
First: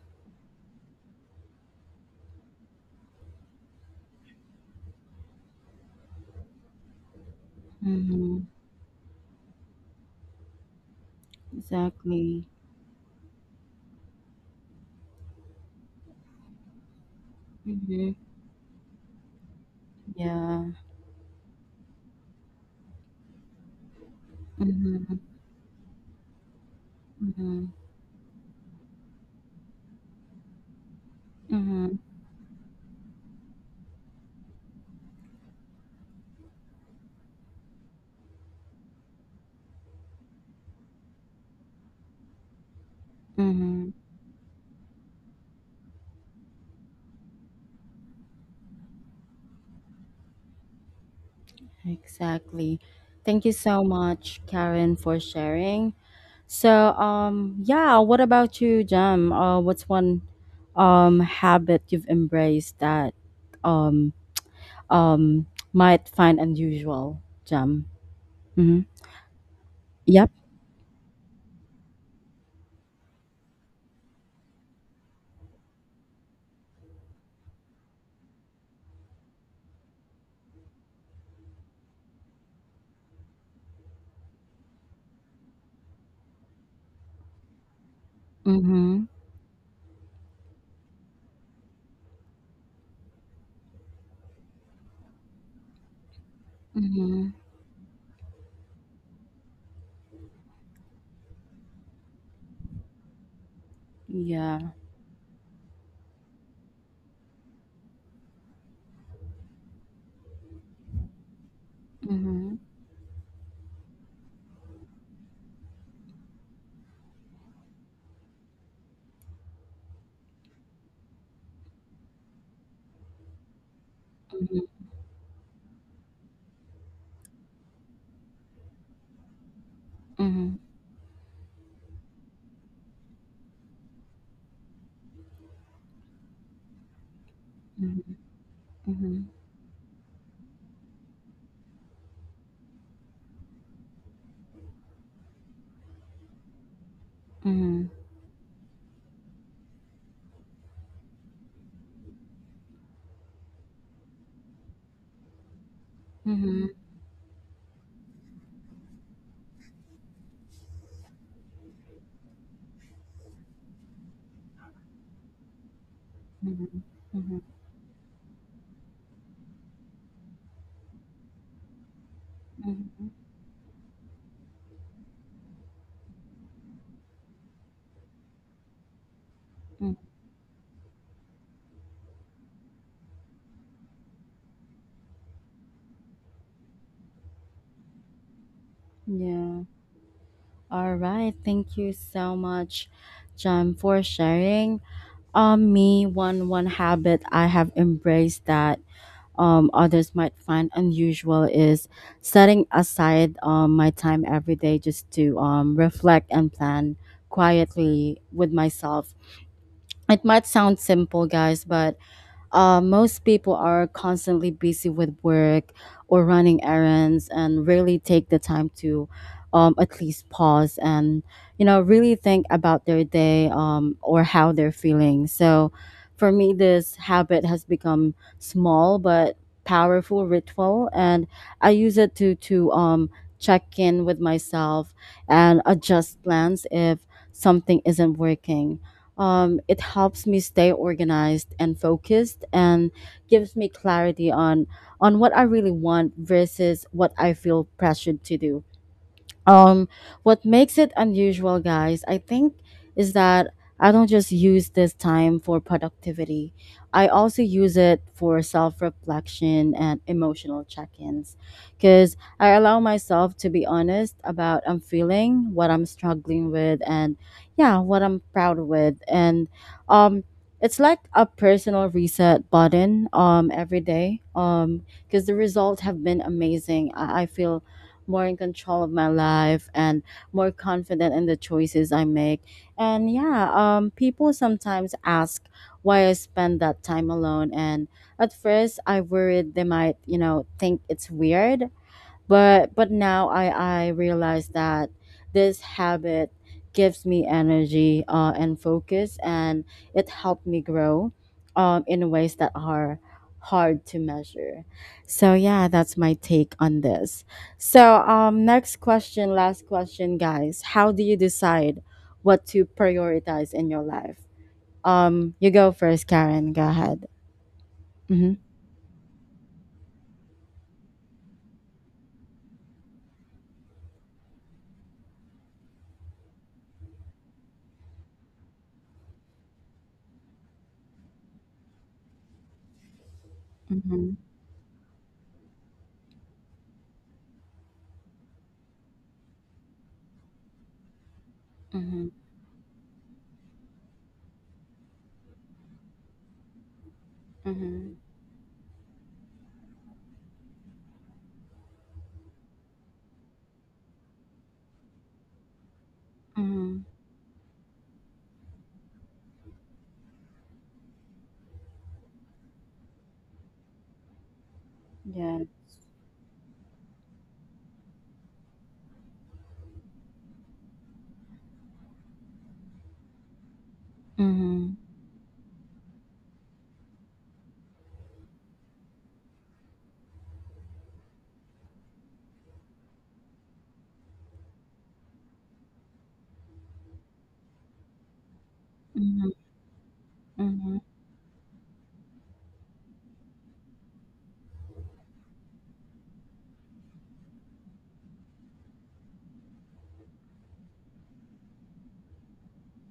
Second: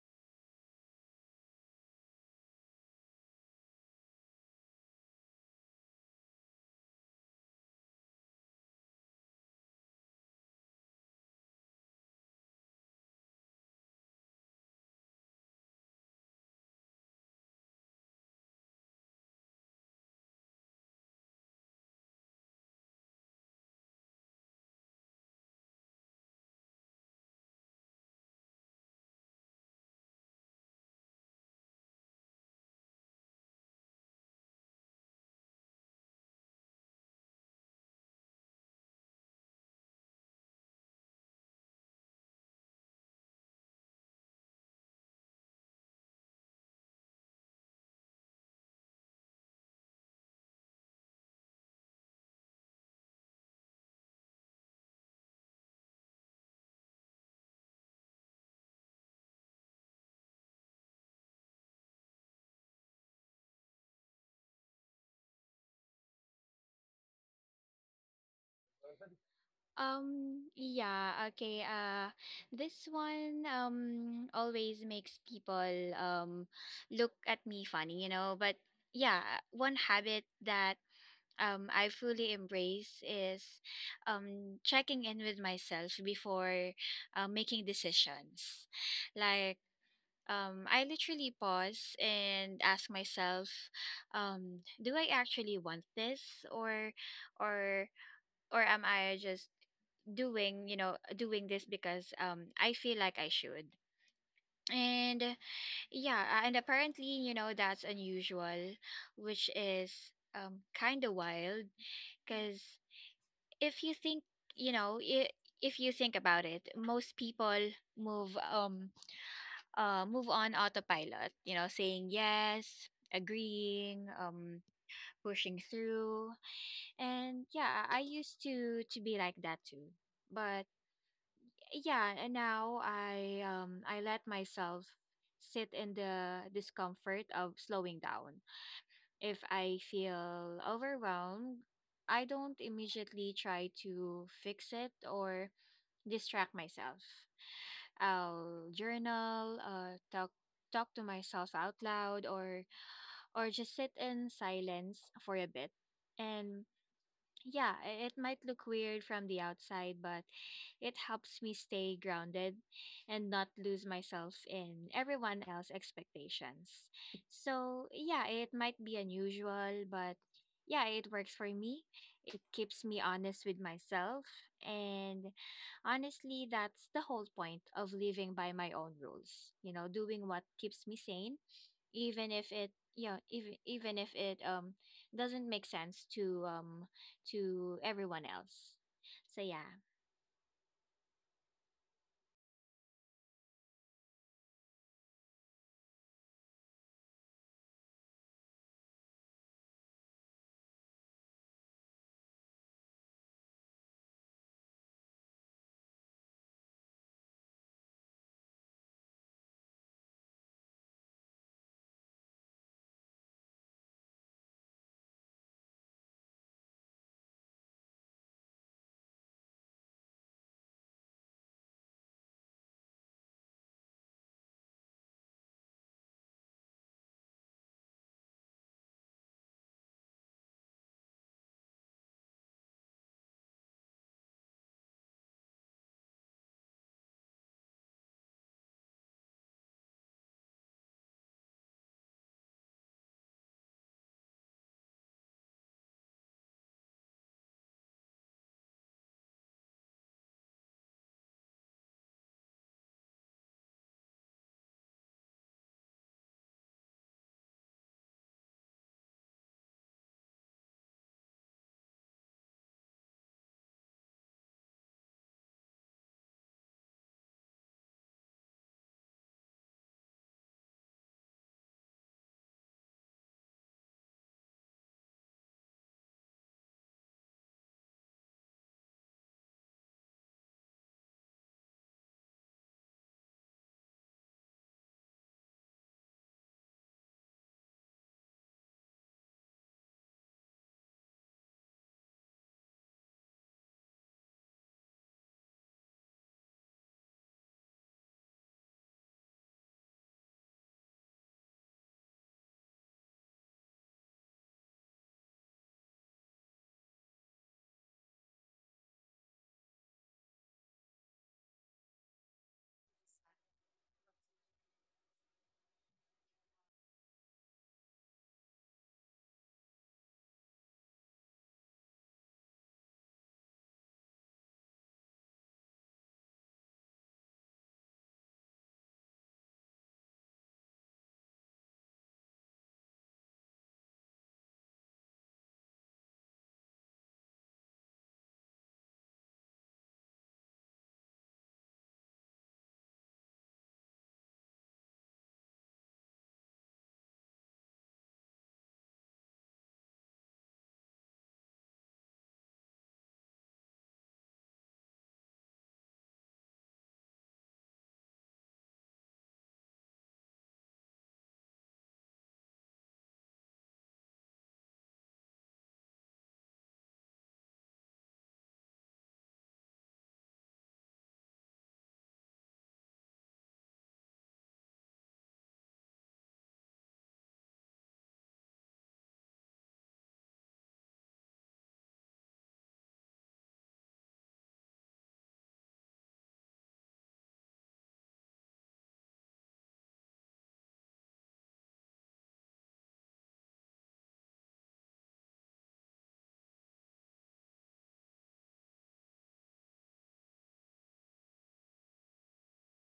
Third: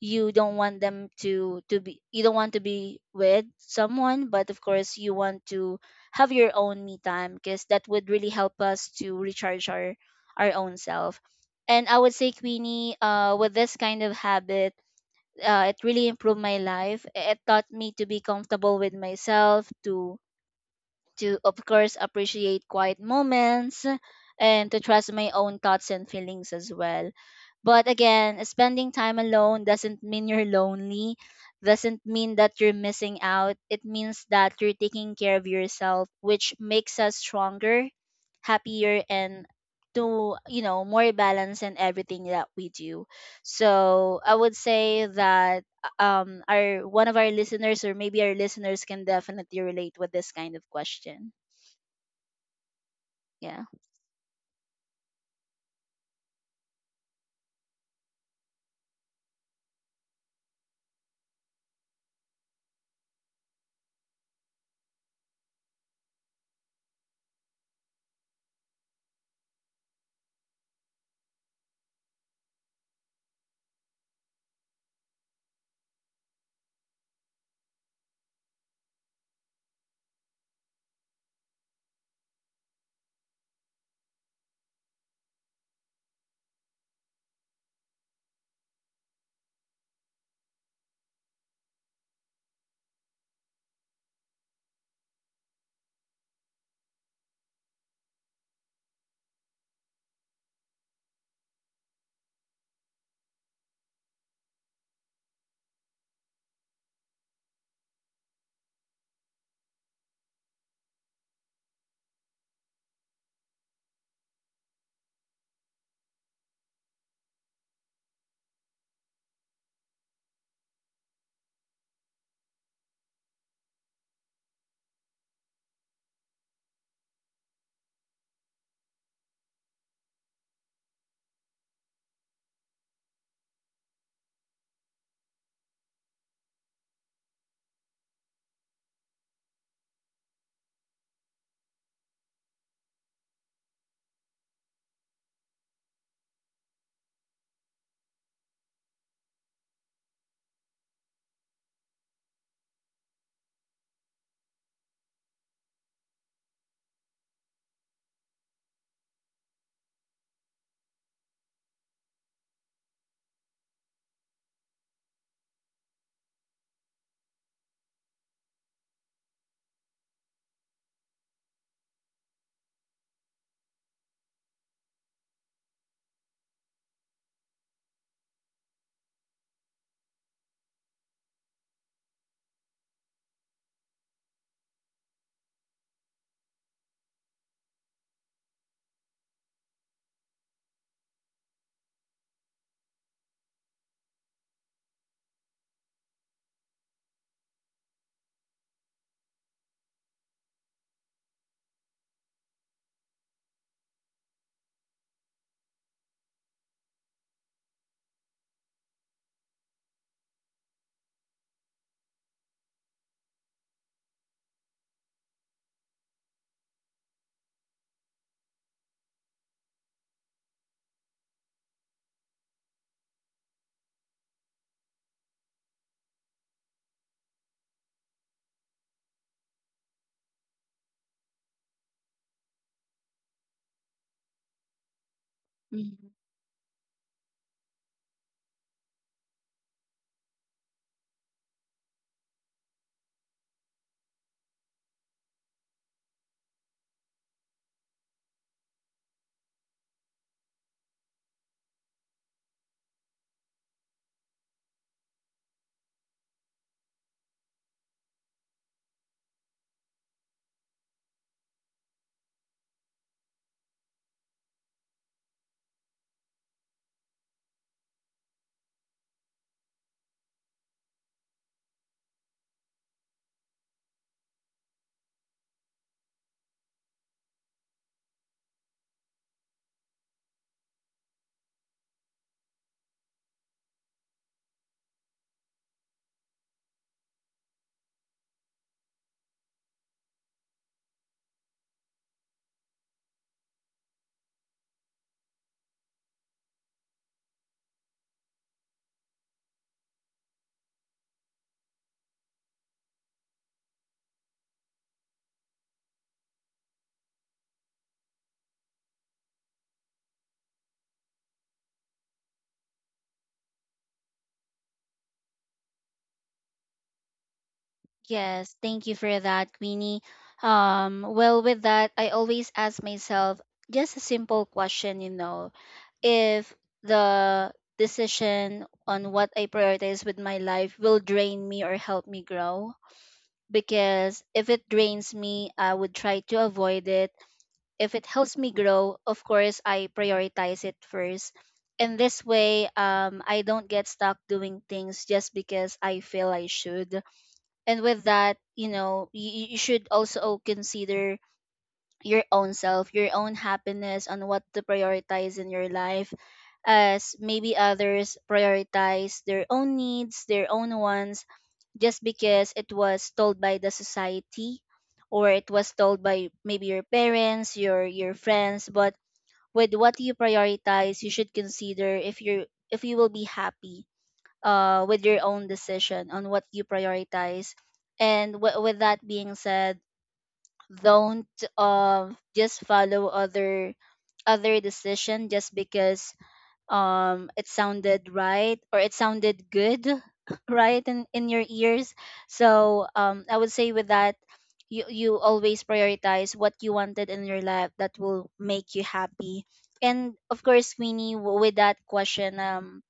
you don't want them to be you don't want to be with someone, but of course you want to have your own me time, because that would really
Mm-hmm.
help us to recharge our own self. And I would say
Exactly.
Queenie, with this kind of habit, it really improved my life, it taught me to
Mm-hmm.
be comfortable with myself, to
Yeah.
of course, appreciate quiet moments, and to trust
Mm-hmm.
my own thoughts and feelings as well.
Mm-hmm.
But again, spending time alone doesn't mean you're lonely,
Mm-hmm.
doesn't mean that you're missing out. It means that you're taking care of yourself, which makes us stronger, happier, and to, you know, more balanced in everything that we do.
Mm-hmm.
So I would say that our one of our listeners, or maybe our listeners, can definitely relate with this kind of question.
Exactly. Thank you
Yeah.
so much, Karen, for sharing. So, yeah, what about you, Jam? What's one habit you've embraced that um um might find unusual, Jam? Mm-hmm. Yep.
Um, yeah, okay. Uh, this one always makes people um look at me funny, you know, but yeah, one habit that I fully embrace is checking in with myself before making decisions.
Mm-hmm.
Like I literally pause and ask myself do I actually want this
Mm-hmm.
or or am I just doing this because I feel like I should.
Yeah.
And uh, yeah, and apparently, you know, that's unusual, which is kind of wild
Mm-hmm.
because if you think, you know, I if you think about it, most people move um move on autopilot, you know, saying yes, agreeing,
Mm-hmm.
pushing through. And yeah, I used to be like that too.
Mm-hmm.
But yeah and now I let myself sit in the discomfort of slowing down
Mm-hmm.
if I feel overwhelmed. I don't immediately try to fix it or distract myself.
Mm-hmm.
I'll journal, talk to myself out loud, or just sit in silence for a bit.
Mm-hmm.
And yeah, it might look weird from the outside, but it helps me stay grounded and not lose myself in everyone else's
Mm-hmm.
expectations.
Mm-hmm.
So, yeah, it might be unusual, but yeah, it works for me. It keeps me honest with myself. And honestly, that's the whole point of living by my own rules, you know,
Mm-hmm.
doing what keeps me sane even if it even if it doesn't make sense to everyone else. So
Yeah.
yeah.
All right, thank you so much, Jem, for sharing. Me, one habit I have embraced that others might find unusual is setting aside my time every day just to reflect and plan quietly with myself. It might sound simple, guys, but most people are constantly busy with work or running errands and rarely take the time to at least pause and, you know, really think about their day or how they're feeling. So for me, this habit has become small but powerful ritual, and I use it to check in with myself and
Mhm.
adjust plans if something isn't working. It helps me stay organized and focused and gives me clarity on what I really want versus what I feel pressured to do. um what makes it unusual, guys, I think is that I don't just use this time for productivity. I also use it for self-reflection and emotional check-ins, because I allow myself to be honest about I'm feeling, what I'm struggling with, and yeah, what I'm proud with, and um it's like a personal reset button every day. Because the results have been amazing, I feel more in control of my life and more confident in the choices I make. And yeah, people sometimes ask why I spend that time alone. And at first, I worried they might, you know, think it's weird, but now I realize that this habit gives me energy and focus, and it helped me grow in ways that are hard to measure. So yeah, that's my take on this. So next question, last question, guys. How do you decide what to prioritize in your life? You go first. Karen, go ahead. Mm-hmm.
Yes, thank you for that, Queenie. Well, with that, I always ask myself just a simple question, you know, if the decision on what I prioritize with my life will drain me or help me grow.
Mm-hmm.
Because if it drains me, I would try to avoid it. If it helps me grow, of course, I prioritize it first. And
Mm-hmm.
this way, I don't get stuck doing things just because I feel I should. And
Mm-hmm.
with that, you know, you should also consider your own self, your own happiness, on what to prioritize in your life,
Mm-hmm.
as maybe others prioritize their own needs, their own wants, just because it was told by the society, or
Yeah.
it was told by maybe your parents, your friends. But with what you prioritize, you should consider if you're if you will be happy
Mm-hmm.
with your own decision on what you prioritize. And with that being said, don't just follow other other decision just because it sounded right, or it sounded good
Mhm,
right in your ears. So I would say with that, you always prioritize what you wanted in your life that will make you happy. And of course Queenie,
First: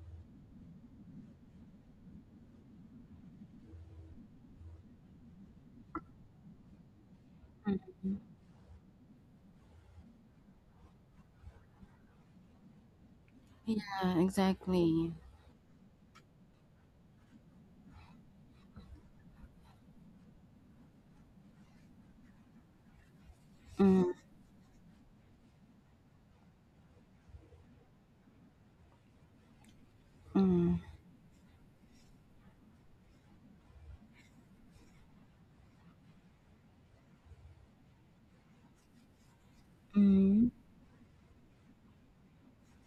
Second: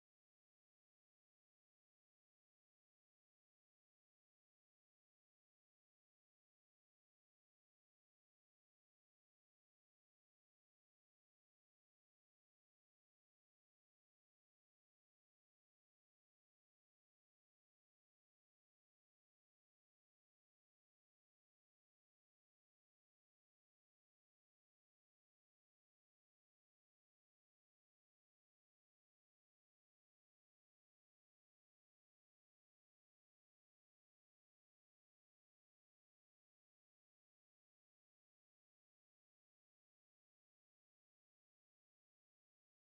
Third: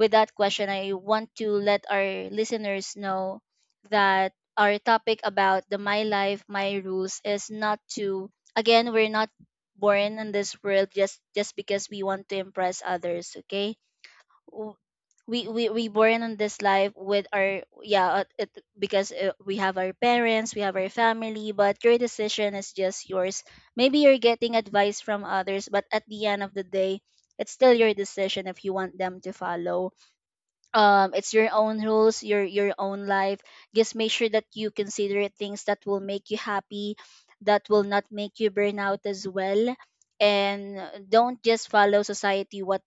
with that question, I want to let our listeners know that our topic about the my life, my rules is not
mhm.
to, again, we're not born in this world just because we want to impress others, okay?
Yeah,
W-
exactly.
We we born in this life with our yeah, it, because we have our parents, we have our family, but your decision is just yours. Maybe
Mm,
you're getting advice from others, but at the end of the day, it's still your decision if you want them to follow.
mm,
It's your own rules, your own life. Just make sure that you consider things that will make you happy, that will not make you burn out as well.
mm,
And don't just follow society what,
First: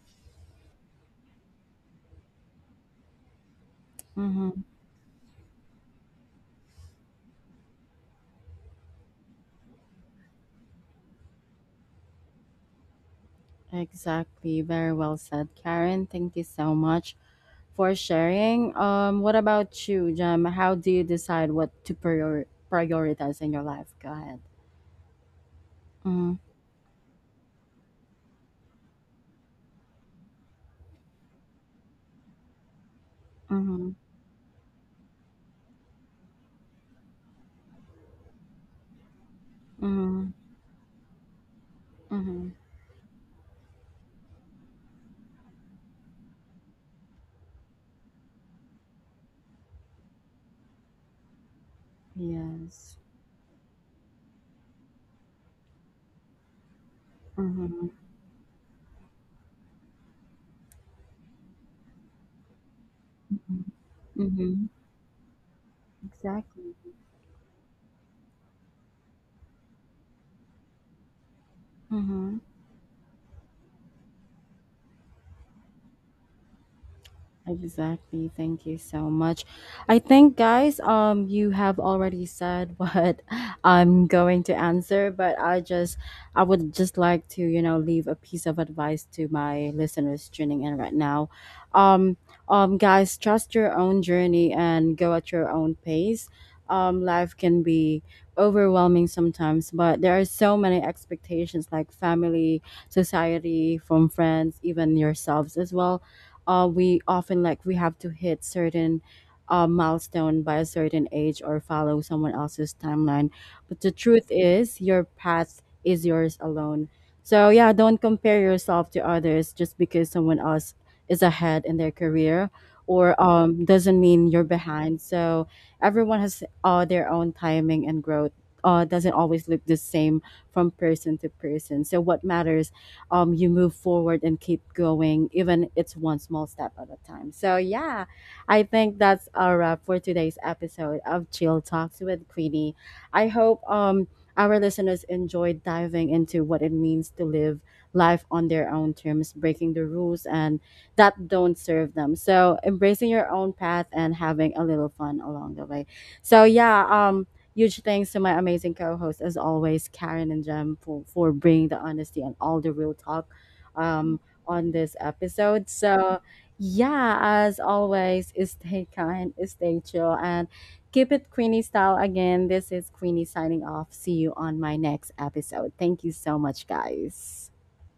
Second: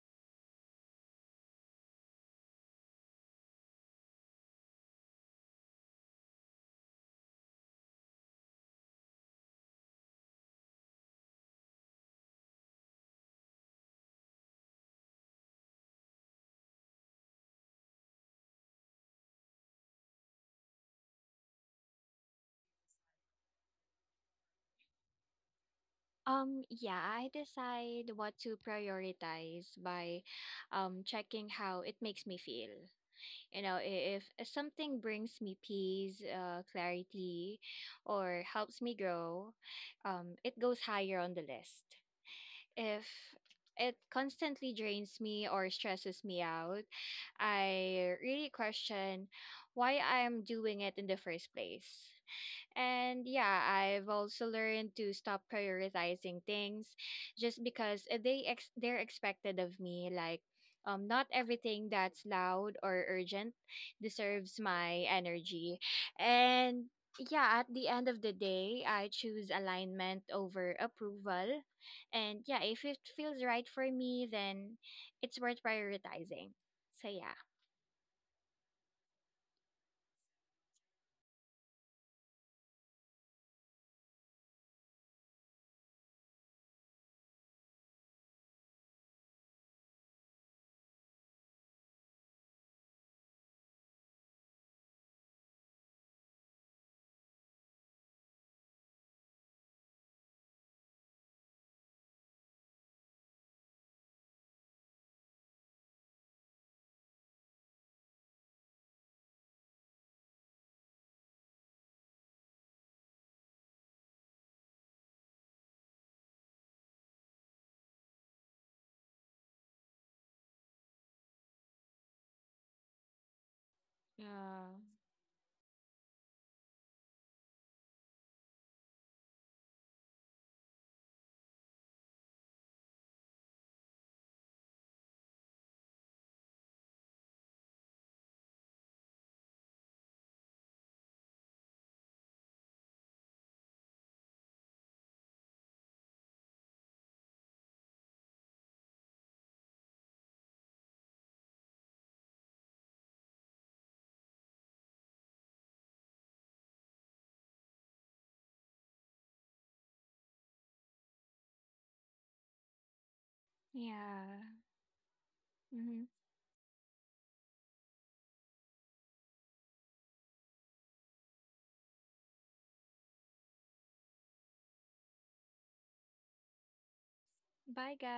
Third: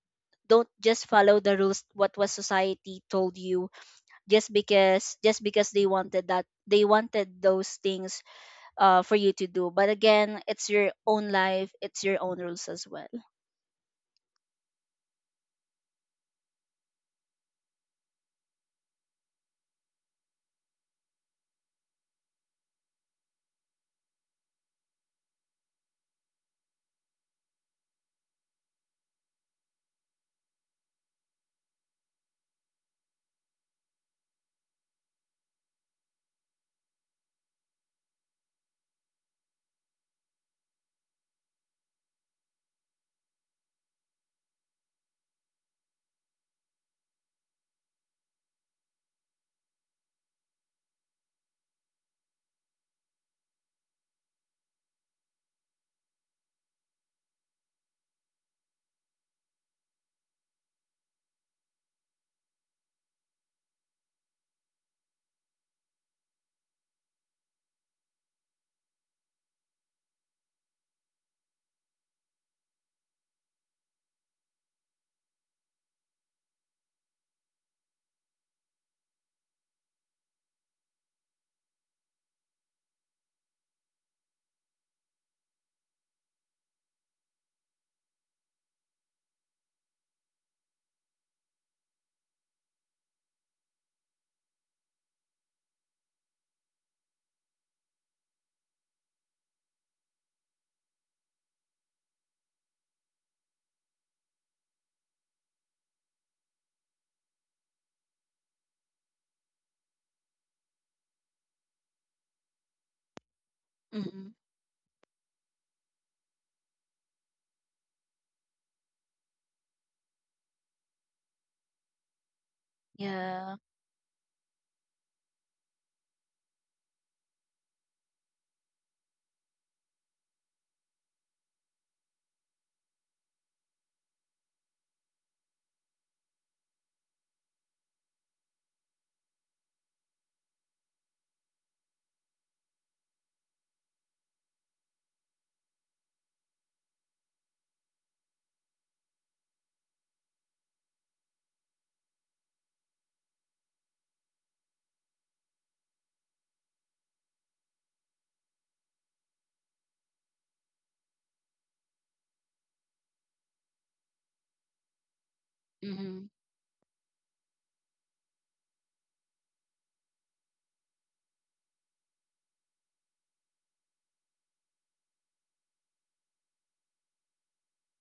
don't just follow the rules what was society told you,
mhm.
just because, just because they wanted that, they wanted those things for you to do. But again, it's your own life, it's your own rules as well.
Exactly. Very well said, Karen. Thank you so much for sharing. What about you, Jem? How do you decide what to prioritize in your life? Go ahead. Mm,
Yeah, I decide what to prioritize by checking how it makes me feel. You know,
mhm,
if something brings me peace, clarity, or helps me grow,
mhm,
it goes higher on the list.
mhm.
If it constantly drains me or stresses me out, I really question why I'm doing it in the first place.
Yes.
And yeah, I've also learned to stop prioritizing things just
Mhm,
because they're expected of me. Like not everything that's loud or urgent
mhm,
deserves
mhm.
my energy.
Exactly.
And yeah, at the end of the day, I choose alignment over approval.
Mm-hmm.
And yeah, if it feels right for me, then it's worth prioritizing. So yeah.
Exactly. Thank you so much. I think, guys, you have already said what I'm going to answer, but I would just like to, you know, leave a piece of advice to my listeners tuning in right now. Um, Guys, trust your own journey and go at your own pace. Life can be overwhelming sometimes, but there are so many expectations like family, society, from friends, even yourselves as well. Uh, we often like we have to hit certain milestone by a certain age or follow someone else's timeline. But the truth
Hmm.
is, your path is yours alone. So yeah, don't compare yourself to others. Just because someone else is ahead in their career or
Yeah.
doesn't mean you're
Yeah.
behind. So everyone has their own timing, and growth uh, doesn't always look the same from person to person. So what matters, you move forward and keep going, even it's one small step at a time. So yeah, I think that's our wrap for today's episode of Chill Talks with Queenie. I hope our listeners enjoyed diving into what it means to live life on their own terms, breaking the rules and that don't serve them. So embracing your own path and having a little fun along the way. So yeah, huge thanks to my amazing co hosts, as always, Karen and Jem, for, bringing the honesty and all the real talk um,
Yeah.
on this episode.
Hmm.
So,
Mm-hmm.
yeah, as always, stay kind, stay chill, and keep it Queenie style. Again, this is Queenie signing off. See you on my next episode. Thank you so much, guys.
Bye guys.